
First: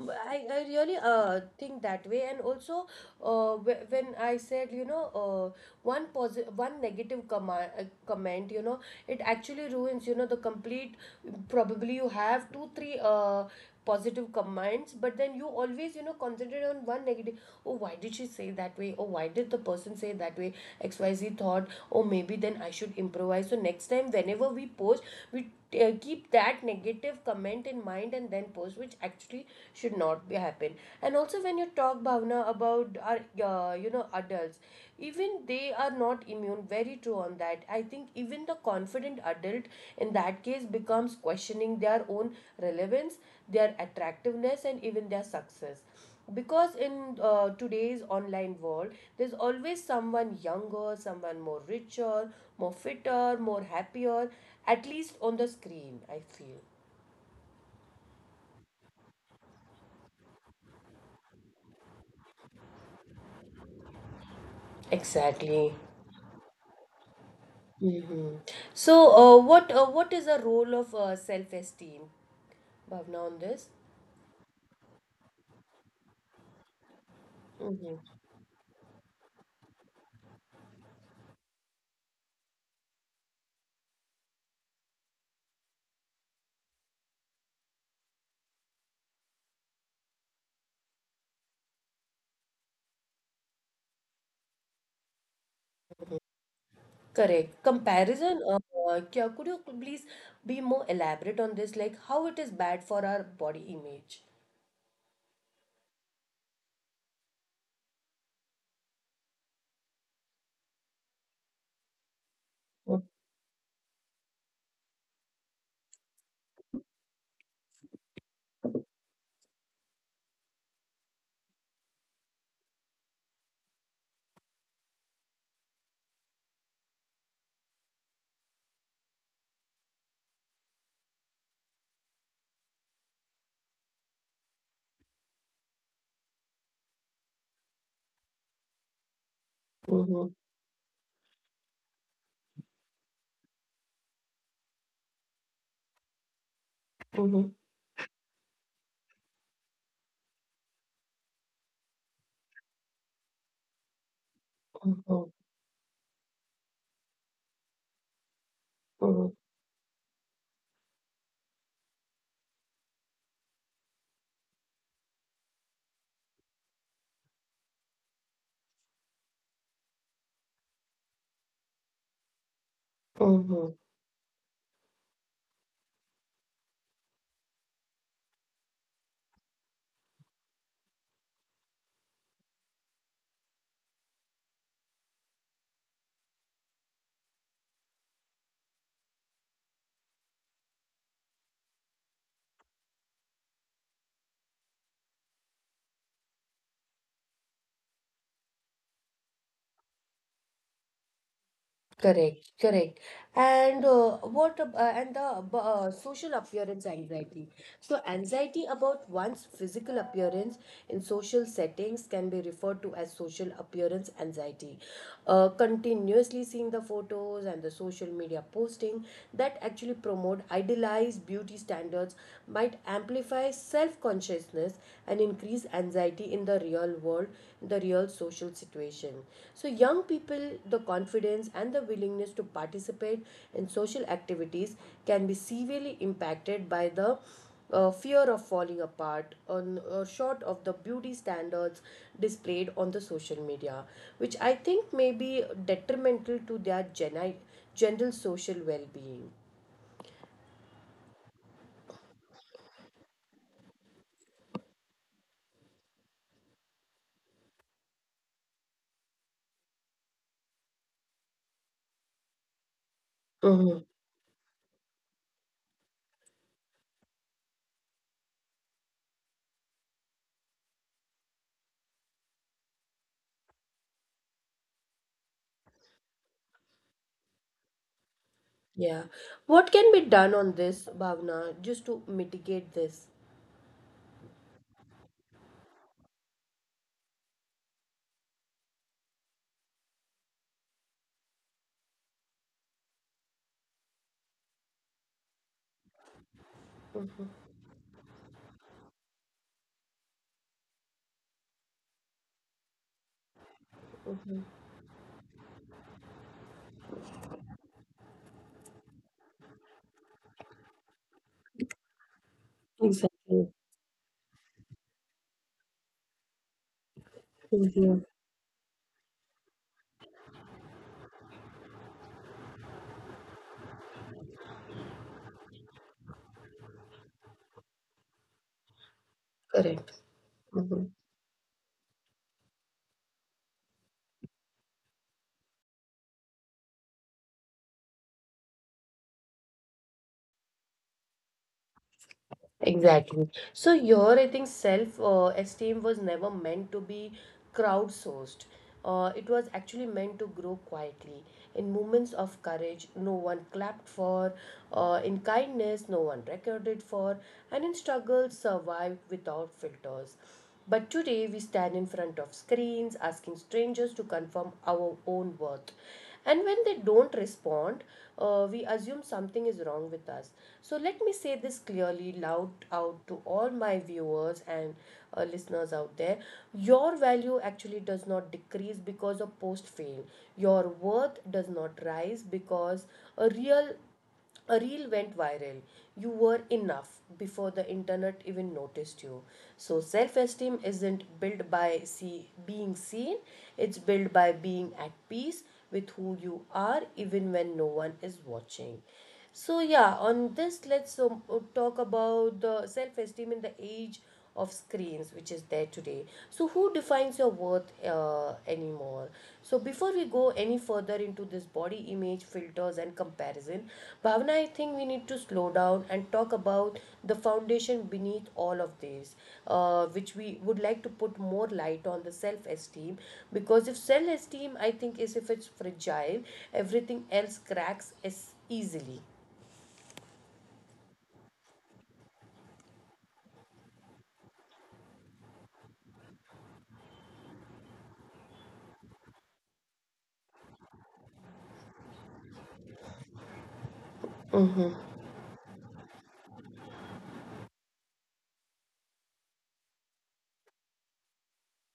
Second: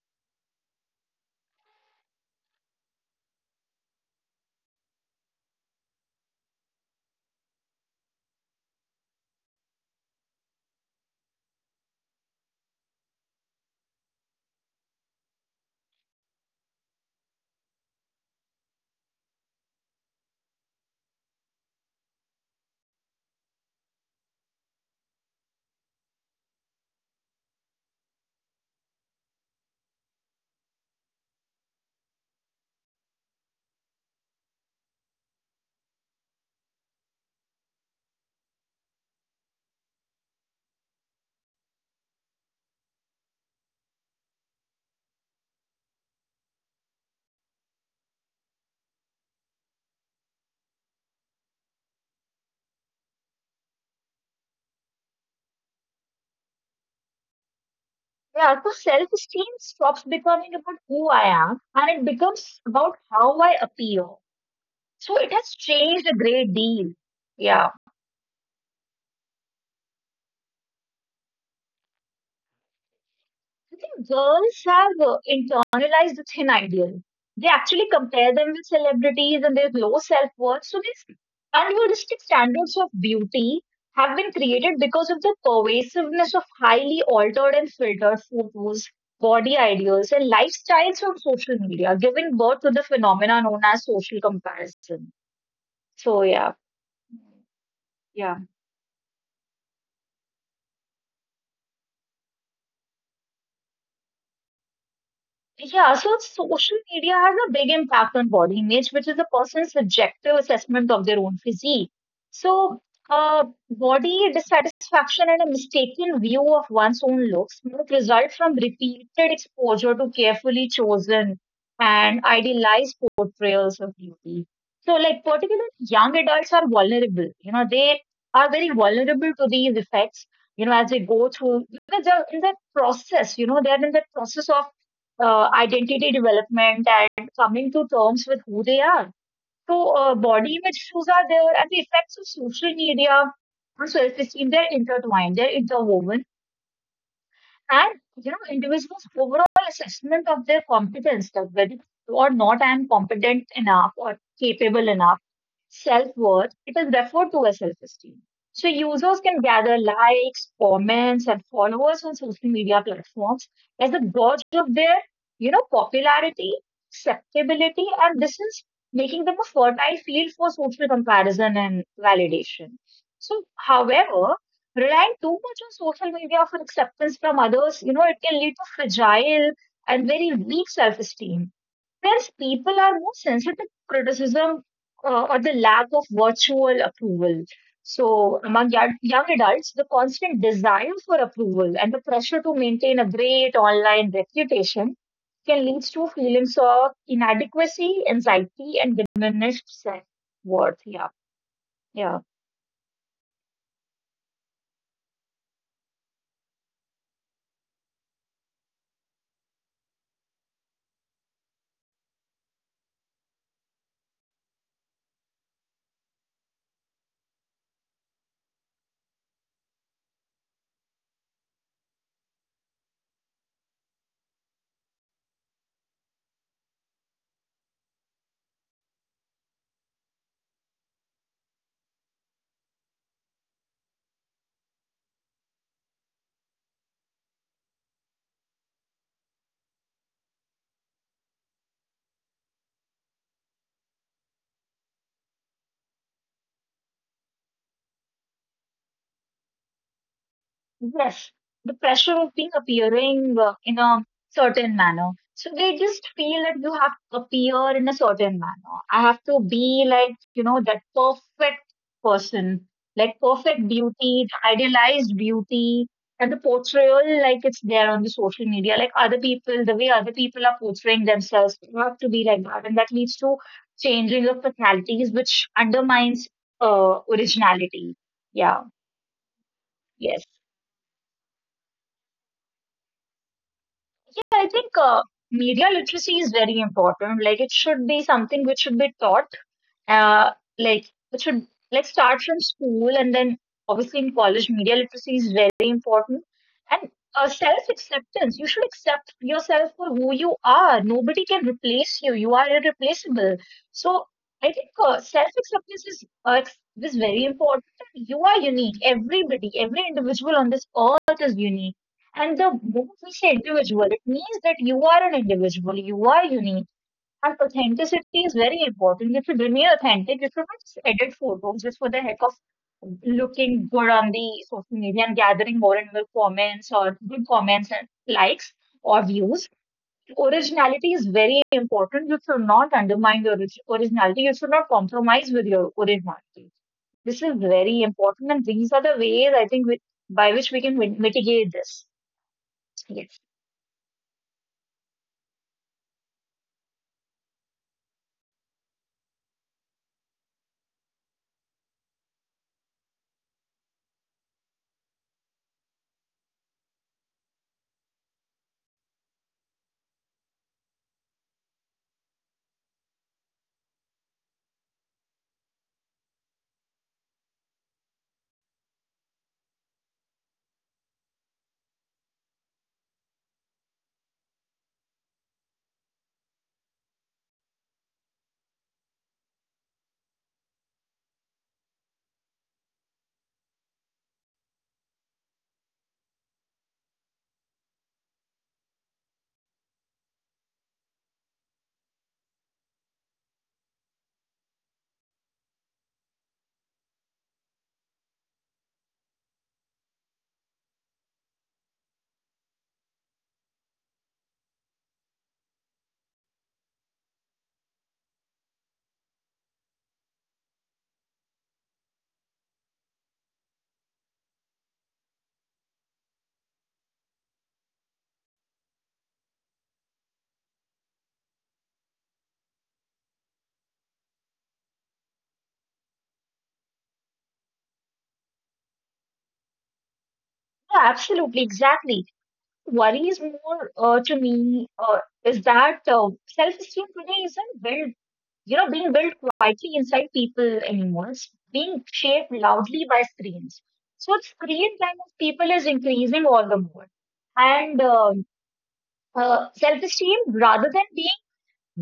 I really think that way. And also, when I said, you know, one positive, one negative comment, you know, it actually ruins, you know, the complete. Probably you have two, three positive comments, but then you always, you know, concentrate on one negative. Oh, why did she say that way? Oh, why did the person say that way? XYZ thought, oh, maybe then I should improvise. So next time, whenever we post, we keep that negative comment in mind and then post, which actually should not be happen. And also when you talk, Bhavna, about our adults, even they are not immune. Very true on that. I think even the confident adult, in that case, becomes questioning their own relevance, their attractiveness, and even their success, because in today's online world, there's always someone younger, someone more richer, more fitter, more happier, at least on the screen, I feel.
Yeah. So self esteem stops becoming about who I am, and it becomes about how I appear. So it has
Exactly.
changed a great deal. Yeah.
Hmm. So what is the role of self esteem, Bhavna, on this?
I think girls have internalized the thin ideal. They actually
Hmm.
compare them with celebrities and their low self worth. So, these unrealistic standards of beauty have been created because of the pervasiveness of highly altered and filtered photos, body ideals, and lifestyles on social media, giving birth to the phenomena known as social comparison. So, yeah,
Correct.
yeah.
Comparison, could you please be more elaborate on this, like how it is bad for our body image?
Yeah, so social media has a big impact on body image, which is a person's subjective assessment of their own physique. So, uh, body dissatisfaction and a mistaken view of one's own looks might result from repeated exposure to carefully chosen and idealized portrayals of beauty. So, like, particularly young adults are vulnerable. You know, they are very vulnerable to these effects, you know, as they go through, you know, they're in that process, you know, they're in that process of identity development and coming to terms with who they are. So,
Mm-hmm,
body image issues are there, and the effects of social media on self esteem, they're intertwined, they're interwoven.
mm-hmm,
And, you know, individuals' overall assessment of their competence, that whether or not I am competent enough or capable enough,
mm-hmm,
self worth, it is referred to as self esteem. So users
mm-hmm,
can gather likes, comments, and followers on social media platforms as a gauge of their, you know, popularity, acceptability, and this is making them a fertile field for social comparison and validation. So,
mm-hmm.
however, relying too much on social media for acceptance from others, you know, it can lead to fragile and very weak self esteem, whereas people are more sensitive to criticism or the lack of virtual approval. So, among young adults, the constant desire for approval and the pressure to maintain a great online reputation can lead to feelings of inadequacy, anxiety, and diminished self worth. Yeah, yeah.
Correct, correct. And what ab- and the ab- social appearance anxiety? So, anxiety about one's physical appearance in social settings can be referred to as social appearance anxiety. Continuously seeing the photos and the social media posting that actually promote idealized beauty standards might amplify self consciousness and increase anxiety in the real world, in the real social situation. So, young people, the confidence and the willingness to participate in social activities can be severely impacted by the fear of falling apart, on short of the beauty standards displayed on the social media, which I think may be detrimental to their general social well-being.
Yes, the pressure of being appearing in a certain manner. So they just feel that you have to appear in a certain manner. I have to be like, you know, that perfect person, like perfect
Hmm.
beauty, the idealized beauty, and the portrayal, like it's there on the social media, like other people, the way other people are portraying themselves, you have to be like that. And that leads to changing of personalities, which undermines originality. Yeah,
Yeah. What can be
yes.
done on this, Bhavna, just to mitigate this?
I think media literacy is very important. Like it should be something which should be taught, uh, like it should, let's start from school, and then obviously in college media literacy is very important. And self acceptance, you should accept yourself for who you are, nobody can replace you, you are irreplaceable. So I think self acceptance is very important. You are unique, everybody, every individual on this earth is unique, and the moment we say
Exactly.
individual it means that you are an individual, you are unique. And
Mhm.
authenticity is very important. If you remain authentic, if you don't edit photos just for the heck of looking good on the social media and gathering more and more comments or good comments and likes or views,
Correct.
originality
Mhm.
is very important. You should not undermine your originality. You should not compromise with your originality. This is very important, and these are the ways, I think, with, by which we can mitigate this. Yes,
Exactly. So your, I think, self esteem was never meant to be crowdsourced. It was actually meant to grow quietly. In moments of courage, no one clapped for. In kindness, no one recorded for. And in struggle, survived without filters. But today, we stand in front of screens asking strangers to confirm our own worth, and when they don't respond, we assume something is wrong with us. So let me say this clearly, loud out to all my viewers and listeners out there: your value actually does not decrease because a post failed. Your worth does not rise because a real a reel went viral. You were enough before the internet even noticed you. So, self esteem isn't built by being seen, it's built by being at peace with who you are, even when no one is watching. So yeah, on this, let's talk about the self-esteem in the age of screens, which is there today. So who defines your worth anymore? So before we go any further into this body image filters and comparison, Bhavna, I think we need to slow down and talk about the foundation beneath all of this, which we would like to put more light on the self-esteem, because if self-esteem, I think, is if it's fragile, everything else cracks as easily.
yeah, absolutely, exactly. Worries more to me is that self-esteem today isn't built, you know, being built quietly inside people anymore. It's being shaped loudly by screens. So screen time of people is increasing all the more. And self-esteem, rather than being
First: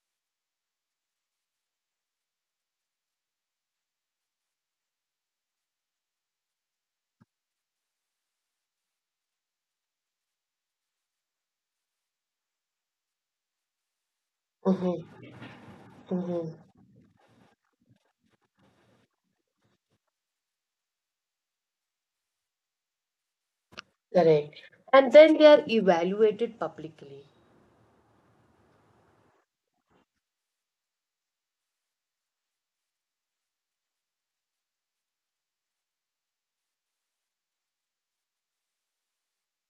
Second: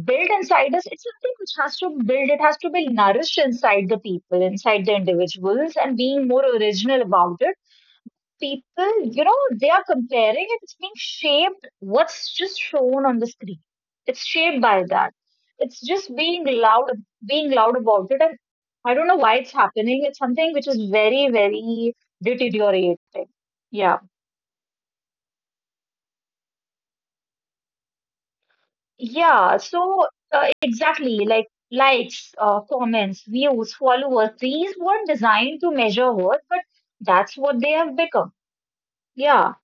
built inside us, it's something which has to build. It has to be nourished inside the people, inside the individuals, and being more original about it, people, you know, they are comparing and it's being shaped what's just shown on the screen. It's shaped by that. It's just being loud about it. And I don't know why it's happening. It's something which is very, very deteriorating. Yeah.
Correct. And then they are evaluated publicly.
Yeah. Exactly, like likes, comments, views, followers, these weren't designed to measure worth, but that's what they have become. Yeah.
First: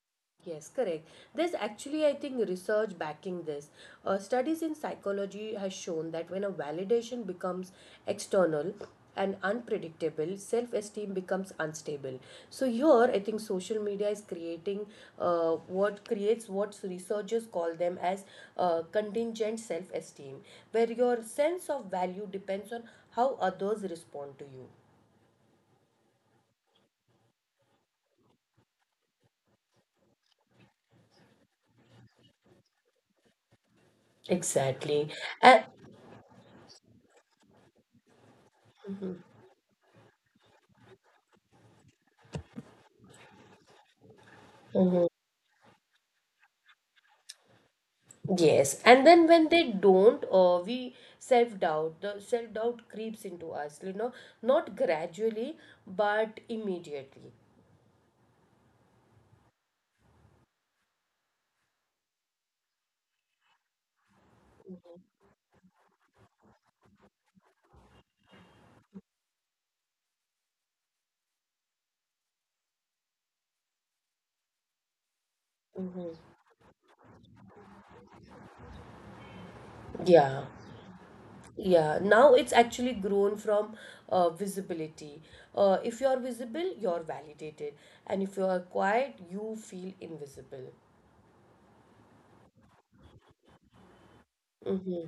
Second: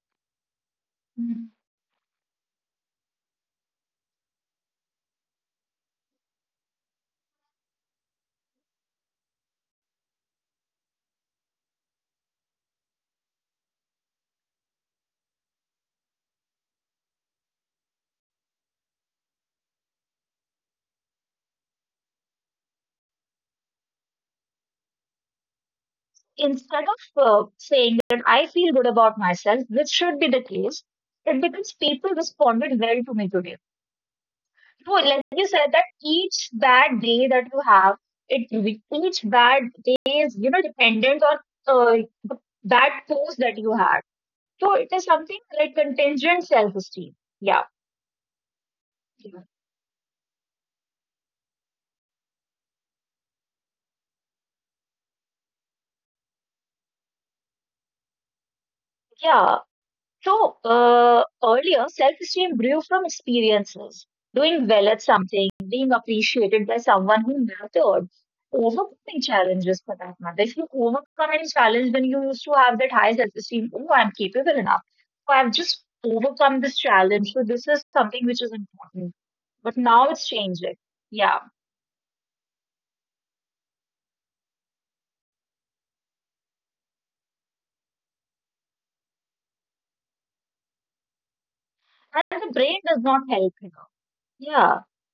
Yes, correct. There's actually, I think, research backing this. Studies in psychology has shown that when a validation becomes external and unpredictable, self-esteem becomes unstable. So here, I think social media is creating what researchers call them as contingent self-esteem, where your sense of value depends on how others respond to you.
Instead of saying that I feel good about myself, which should be the case, it becomes people responded well to me today. So,
Exactly.
like you said,
And.
that each bad day that you have, each bad day is, you know, dependent on uh, the bad post that you had. So it is
Mhm.
something like contingent self-esteem. Yeah,
Yes, and then when they don't, we self-doubt, the self-doubt creeps into us, you know, not gradually, but immediately.
yeah. So earlier, self-esteem grew from experiences, doing well at something, being appreciated by someone who mattered, overcoming challenges for that matter. If you overcome any challenge, then you used to have that high self-esteem. Oh, I'm capable enough. So I've just overcome this challenge. So this is something which is important. But now it's
Yeah,
changing. Yeah,
yeah. Now it's actually grown from visibility. If you're visible, you're validated, and if you are quiet, you feel invisible.
and the brain does not help here. Yeah.
Mhm.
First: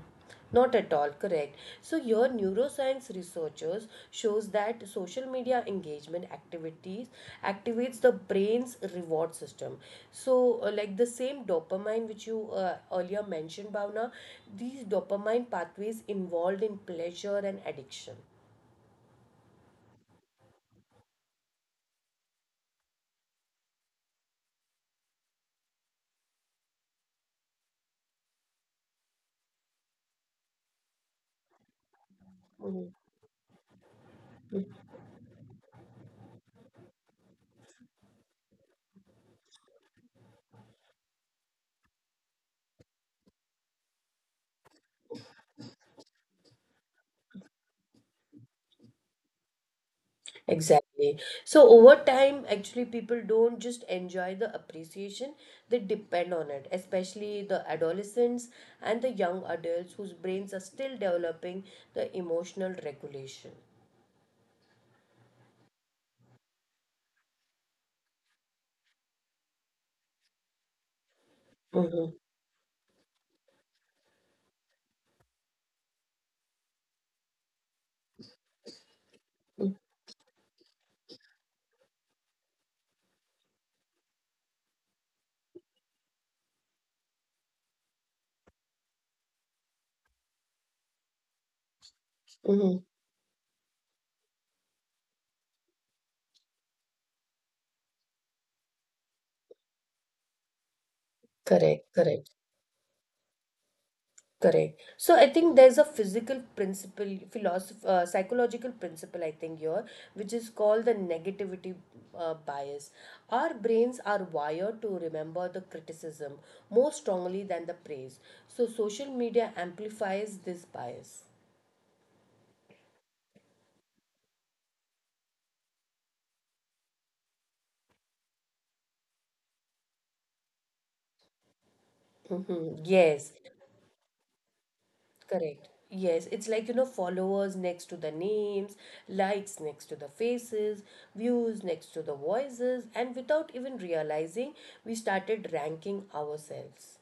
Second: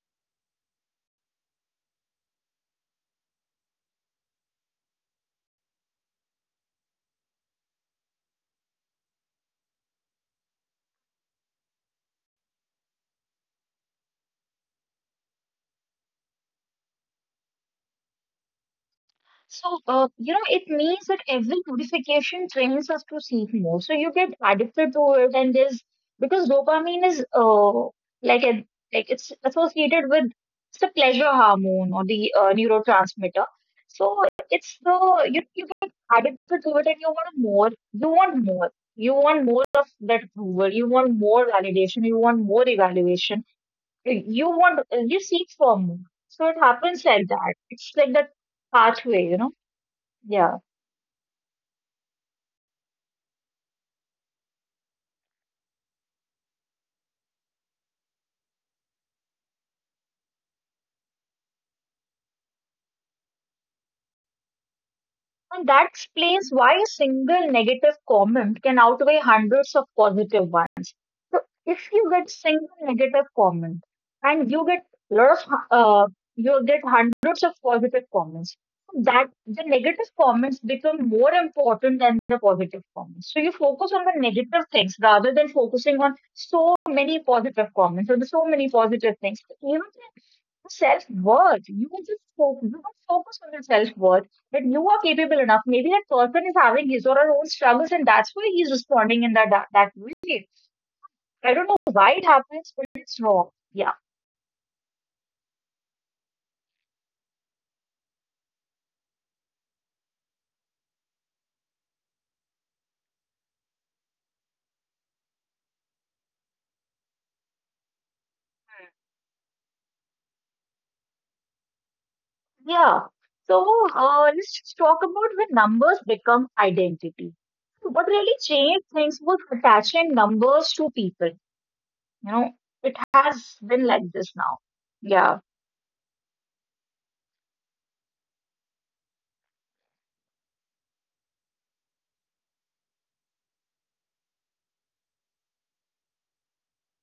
Not at all, correct. So your neuroscience researchers shows that social media engagement activities activates the brain's reward system. So like the same dopamine which you earlier mentioned, Bhavna, these dopamine pathways involved in pleasure and addiction.
You know, it means that every notification trains us to seek more. So you get addicted to it, and there's, because dopamine is like a, it's associated with, it's the pleasure hormone or the neurotransmitter. So it's the, you get addicted to it, and you want more. You want more. You want more of that approval. You want more validation. You want more evaluation. You seek for more. So it happens like that. It's like that pathway, you know. Yeah.
Exactly. So over time, actually, people don't just enjoy the appreciation, they depend on it, especially the adolescents and the young adults whose brains are still developing the emotional regulation.
And that explains why a single negative comment can outweigh hundreds of positive ones. So if
Mm-hmm.
you get single negative comment and you get lot of you get hundreds of positive comments, that the negative comments become more important than the positive comments. So you focus on the negative things rather than focusing on so many positive comments or the so many positive things. You self worth. You will just focus, you
Mm-hmm.
will focus on your self worth that you are capable enough. Maybe that person is having his or her own struggles, and that's why he's responding in that way. I don't know
Correct,
why
correct.
it happens, but it's wrong. Yeah,
Correct. So I think there's a physical principle, philosoph psychological principle, I think here, which is called the negativity bias. Our brains are wired to remember the criticism more strongly than the praise. So social media amplifies this bias.
yeah. So let's just talk about when numbers become identity. What really changed things was attaching numbers to people. You know, it
Yes,
has been like this now. Yeah.
correct. Yes, it's like, you know, followers next to the names, likes next to the faces, views next to the voices, and without even realizing, we started ranking ourselves.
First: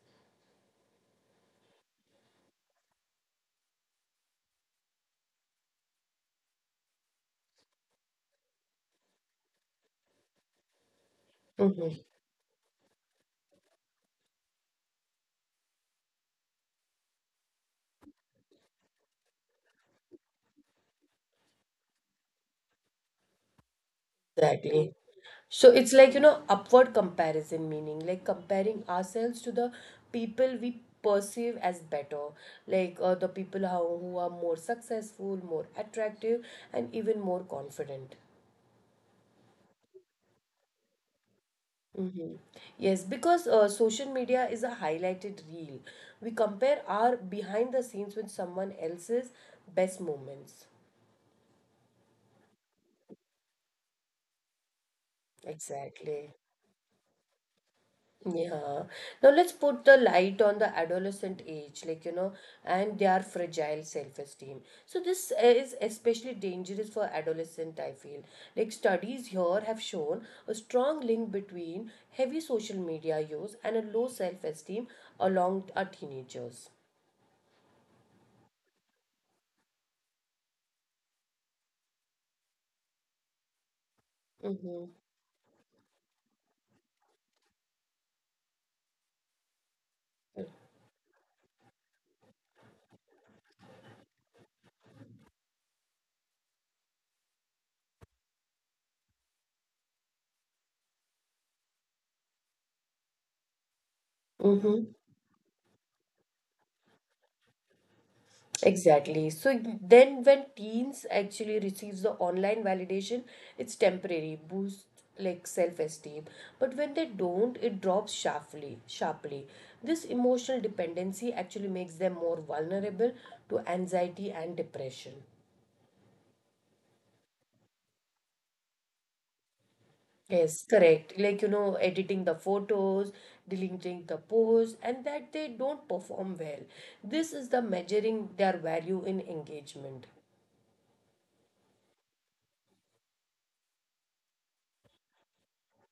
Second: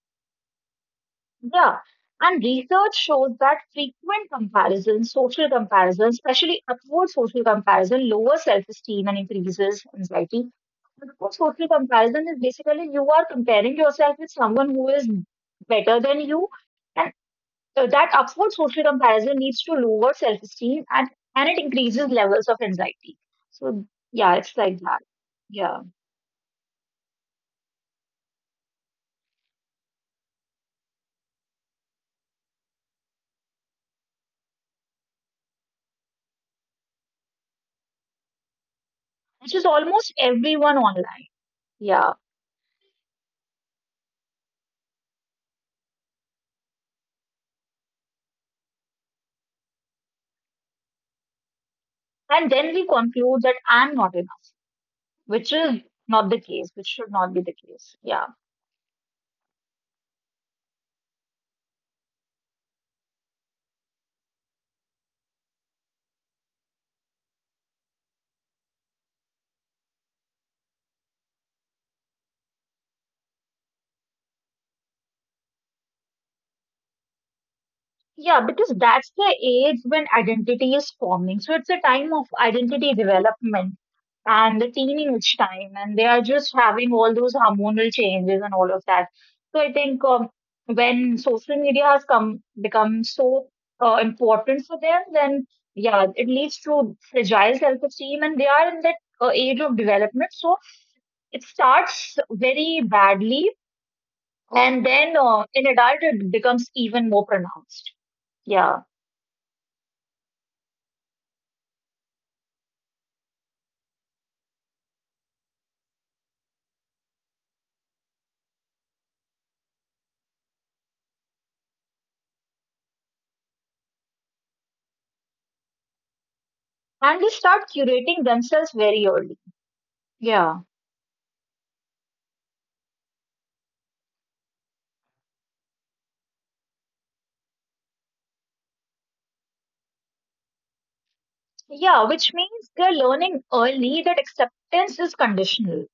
Yeah, and research shows that frequent comparison, social comparison, especially upward social comparison, lowers self-esteem and increases anxiety. Upward social comparison is basically you are comparing yourself with someone who is better than you, and that upward social comparison leads to lower self-esteem and it increases levels of anxiety. So yeah, it's like
Exactly.
that.
So
Yeah,
it's like, you know, upward comparison, meaning like comparing ourselves to the people we perceive as better, like the people how, who are more successful, more attractive, and even more confident.
which is almost everyone online. Yeah,
Mm-hmm. Yes, because social media is a highlighted reel. We compare our behind the scenes with someone else's best moments.
and then we conclude that I'm not enough, which is not
Exactly.
the case, which should not be the case. Yeah.
Yeah. Now let's put the light on the adolescent age, like, you know, and their fragile self-esteem. So this is especially dangerous for adolescent, I feel. Like studies here have shown a strong link between heavy social media use and a low self-esteem along our teenagers.
Yeah, because that's the age when identity is forming. So it's a time of identity development and the teenage time, and they are just having all those hormonal changes and all of that. So I think when social media has come become so important for them, then yeah, it leads to fragile self-esteem, and they are in that age of development. So it starts very badly. And then in adult, it becomes even more pronounced. Yeah.
Exactly. So then when teens actually receives the online validation, it's temporary, boost like self-esteem. But when they don't, it drops sharply. This emotional dependency actually makes them more vulnerable to anxiety and depression.
And they start curating themselves very early. Yeah.
Yes, correct. Like, you know, editing the photos, deleting the posts, and that they don't perform well. This is the measuring their value in engagement.
Yeah, which means they're learning early that acceptance is conditional.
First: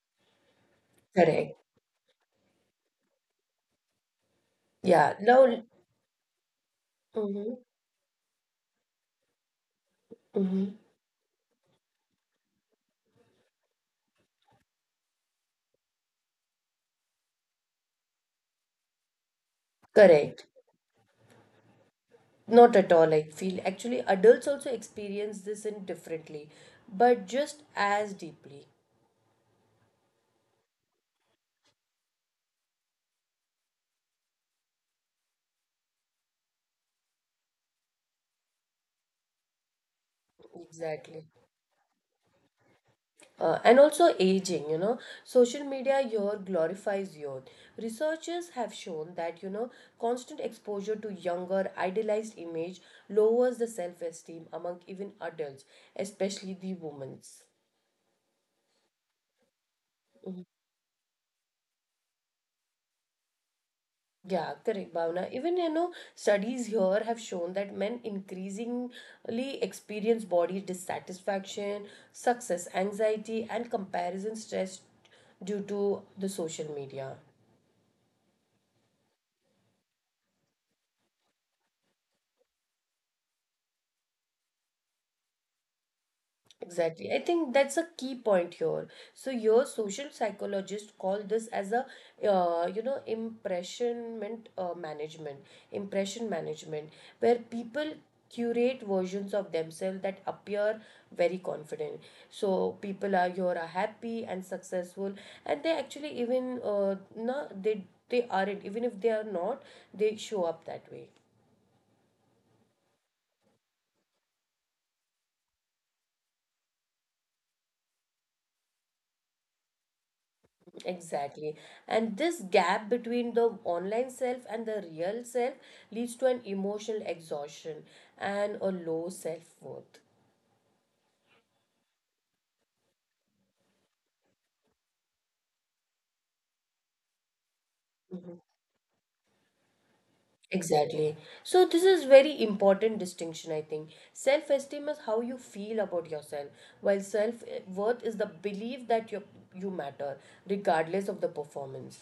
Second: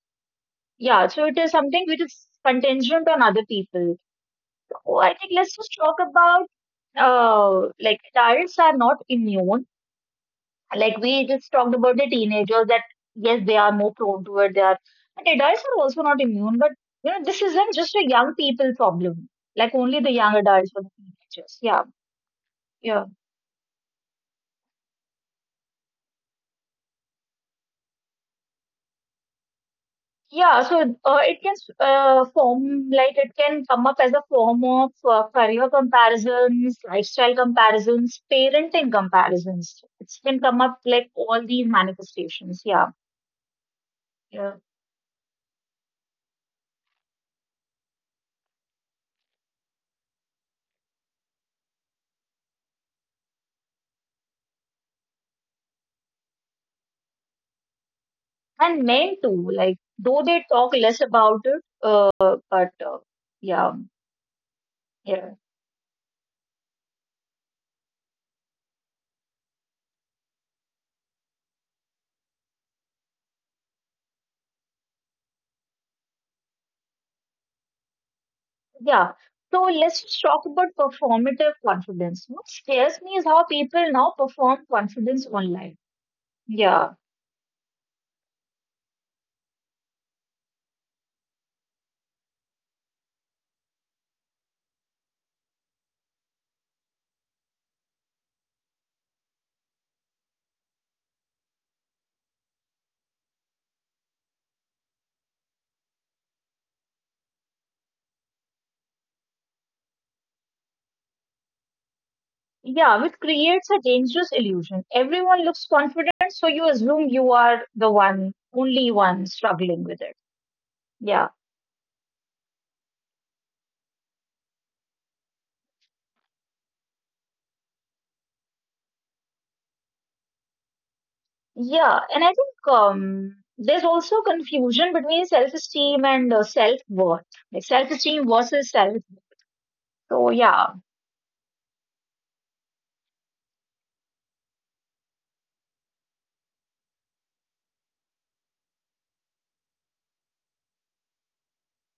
Yeah, so it is
Correct.
something which is contingent on other people. So
Yeah.
I think
Now,
let's just talk about
mm-hmm.
like adults are not immune, like we just talked about the teenagers, that yes they are more prone to it, they are, and adults are also not immune, but you know this isn't just a young people problem, like only the young
Correct.
adults or the teenagers. Yeah,
Not at
yeah,
all, I feel. Actually, adults also experience this in differently, but just as deeply.
yeah. So it can form, like it can come up as a form of career comparisons, lifestyle comparisons, parenting comparisons, it can come up like
Exactly.
all these manifestations. Yeah,
And also
yeah.
aging, you know, social media here glorifies youth. Researchers have shown that, you know, constant exposure to younger, idealized image lowers the self-esteem among even adults, especially the women's.
And men too, like though they talk less about it, but yeah,
Yeah, correct, Bhavna.
yeah,
Even you know, studies here have shown that men increasingly experience body dissatisfaction, success anxiety, and comparison stress due to the social media.
yeah. So let's just talk about performative confidence. What scares me is how people now perform confidence online. Yeah,
Exactly. I think that's a key point here. So your social psychologists call this as a you know impression management, where people curate versions of themselves that appear very confident. So people are here are happy and successful, and they actually even no they they aren't even if they are not they show up that way.
yeah, which creates a dangerous illusion. Everyone looks confident, so you assume you are the one, only one struggling with it. Yeah.
Exactly. And this gap between the online self and the real self leads to an emotional exhaustion and a low self-worth.
Yeah, and I think there's also confusion between self-esteem and self-worth, like self-esteem versus self. So yeah,
Exactly. So this is very important distinction I think. Self-esteem is how you feel about yourself, while self-worth is the belief that you matter regardless of the performance.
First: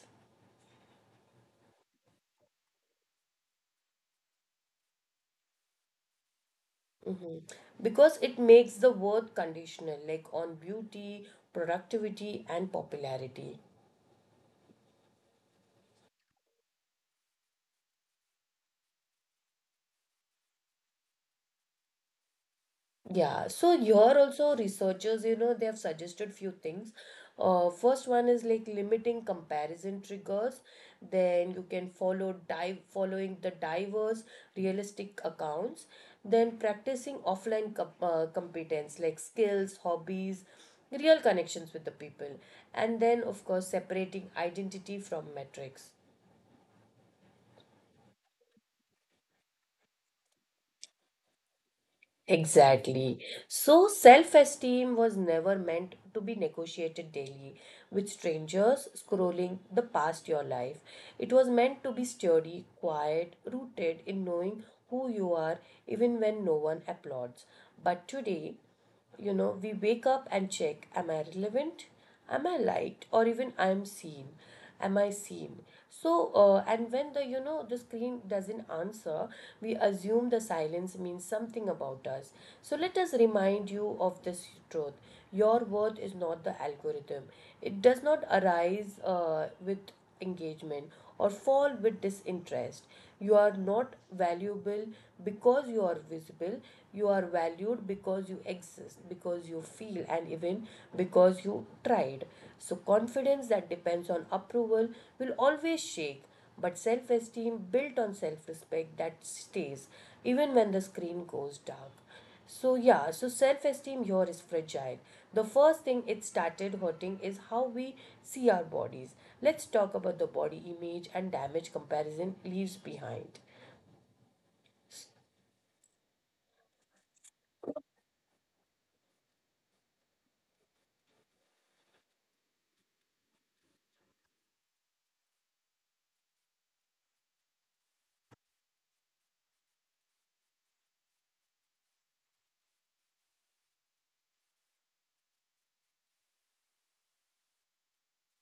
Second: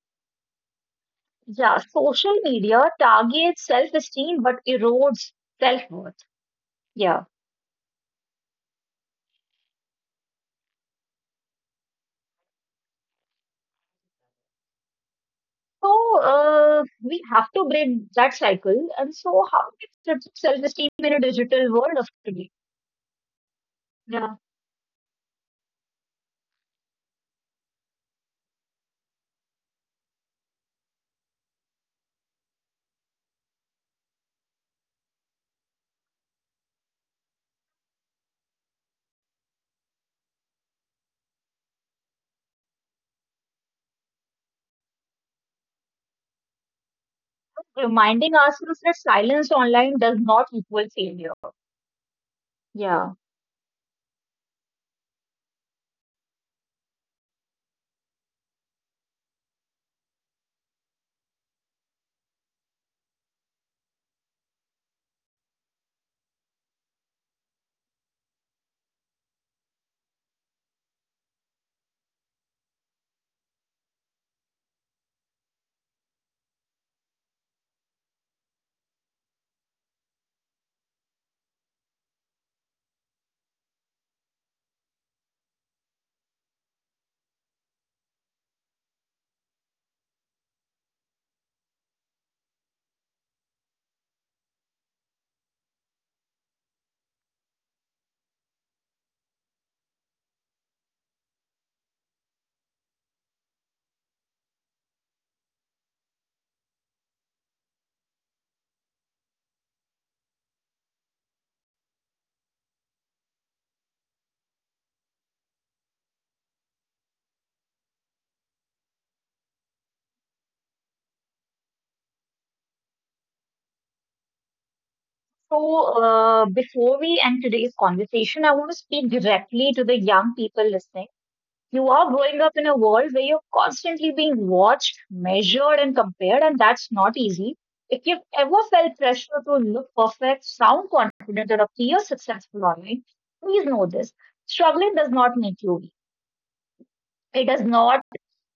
yeah, social media targets self-esteem but erodes self-worth. Yeah.
Hmm. Because it makes the worth conditional, like on beauty, productivity, and popularity.
So we have to break that cycle. And so how do we fix self-esteem in a digital world of today?
Yeah, so here
Yeah.
also researchers, you know, they have suggested few things. First one is like limiting comparison triggers. Then you can following the diverse realistic accounts. Then practicing offline competence like skills, hobbies, real connections with the people. And then of course separating identity from metrics.
Reminding ourselves that silence online does not equal failure. Yeah.
Exactly. So self esteem was never meant to be negotiated daily with strangers scrolling the past your life. It was meant to be sturdy, quiet, rooted in knowing who you are even when no one applauds. But today, you know, we wake up and check, am I relevant? Am I liked? Or even I'm seen? Am I seen? So, and when the, you know, the screen doesn't answer, we assume the silence means something about us. So, let us remind you of this truth. Your worth is not the algorithm, it does not arise with engagement or fall with disinterest. You are not valuable because you are visible, you are valued because you exist, because you feel, and even because you tried. So, confidence that depends on approval will always shake, but self esteem built on self respect that stays even when the screen goes dark. So yeah, so self-esteem here is fragile. The first thing it started hurting is how we see our bodies. Let's talk about the body image and damage comparison leaves behind.
So, before we end today's conversation, I want to speak directly to the young people listening. You are growing up in a world where you're constantly being watched, measured, and compared, and that's not easy. If you've ever felt pressure to look perfect, sound confident, or appear successful online, please know this. Struggling does not make you It does not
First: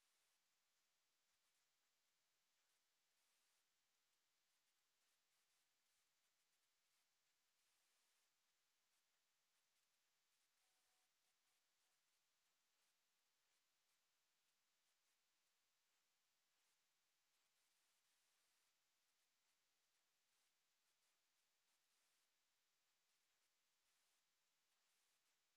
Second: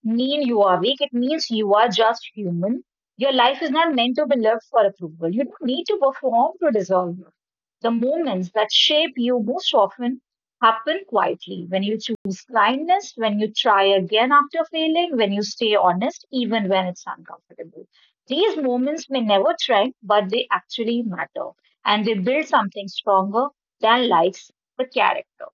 mean you are weak. It means you are just human. Your life is not meant to be lived for approval. You don't need to perform to deserve it. The moments that shape you most often happen quietly, when you choose kindness, when you try again after failing, when you stay honest, even when it's uncomfortable. These moments may never trend, but they actually matter and they build something stronger than likes, the character.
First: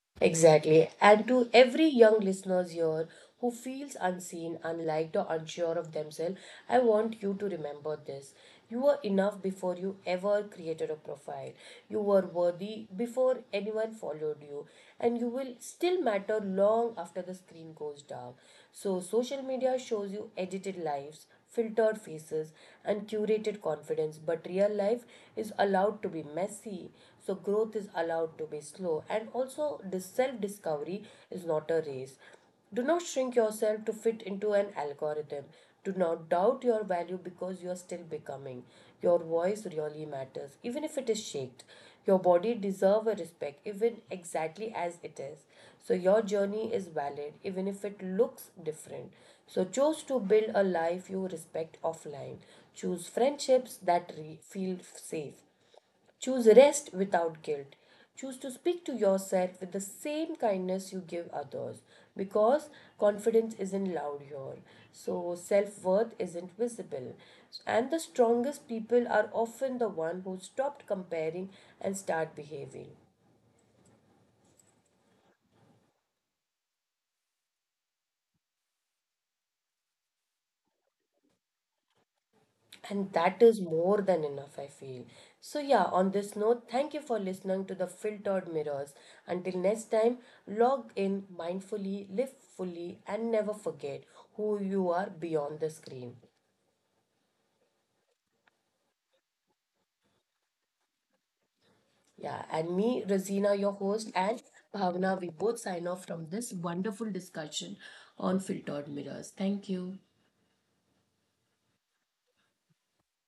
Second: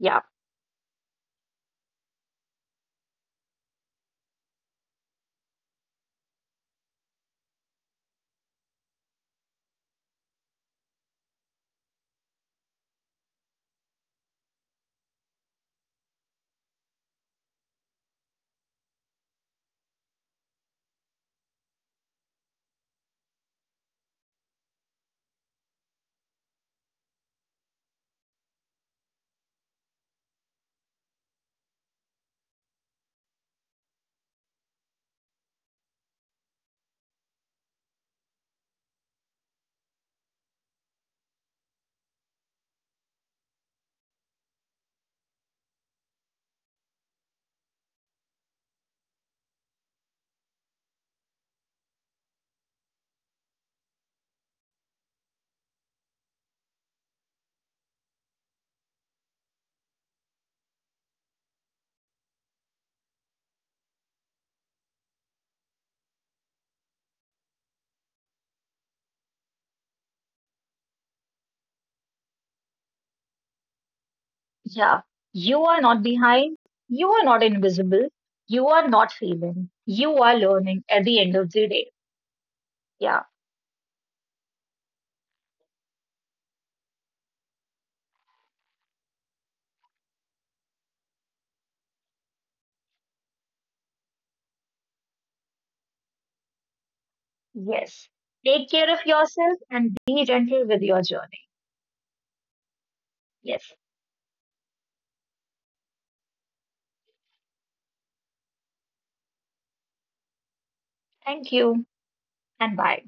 Yeah.
Exactly. And to every young listeners here who feels unseen, unliked, or unsure of themselves, I want you to remember this. You were enough before you ever created a profile. You were worthy before anyone followed you. And you will still matter long after the screen goes down. So, social media shows you edited lives, filtered faces, and curated confidence. But real life is allowed to be messy, so growth is allowed to be slow. And also, this self discovery is not a race. Do not shrink yourself to fit into an algorithm. Do not doubt your value because you are still becoming. Your voice really matters, even if it is shaked. Your body deserve a respect, even exactly as it is. So your journey is valid, even if it looks different. So choose to build a life you respect offline. Choose friendships that feel safe. Choose rest without guilt. Choose to speak to yourself with the same kindness you give others because confidence isn't loud here. So, self worth isn't visible. And the strongest people are often the one who stopped comparing and start behaving.
Yeah, you are not behind. You are not invisible. You are not failing. You are learning at the end of the day.
And that
Yeah,
is more than enough, I feel. So, yeah, on this note, thank you for listening to the Filtered Mirrors. Until next time, log in mindfully, live fully, and never forget who you are beyond the screen.
yes. Take care of yourself and be gentle with your journey.
Yeah, and me, Razina, your
Yes.
host, and Bhavna, we both sign off from this wonderful discussion on Filtered Mirrors. Thank you.
Thank you and bye.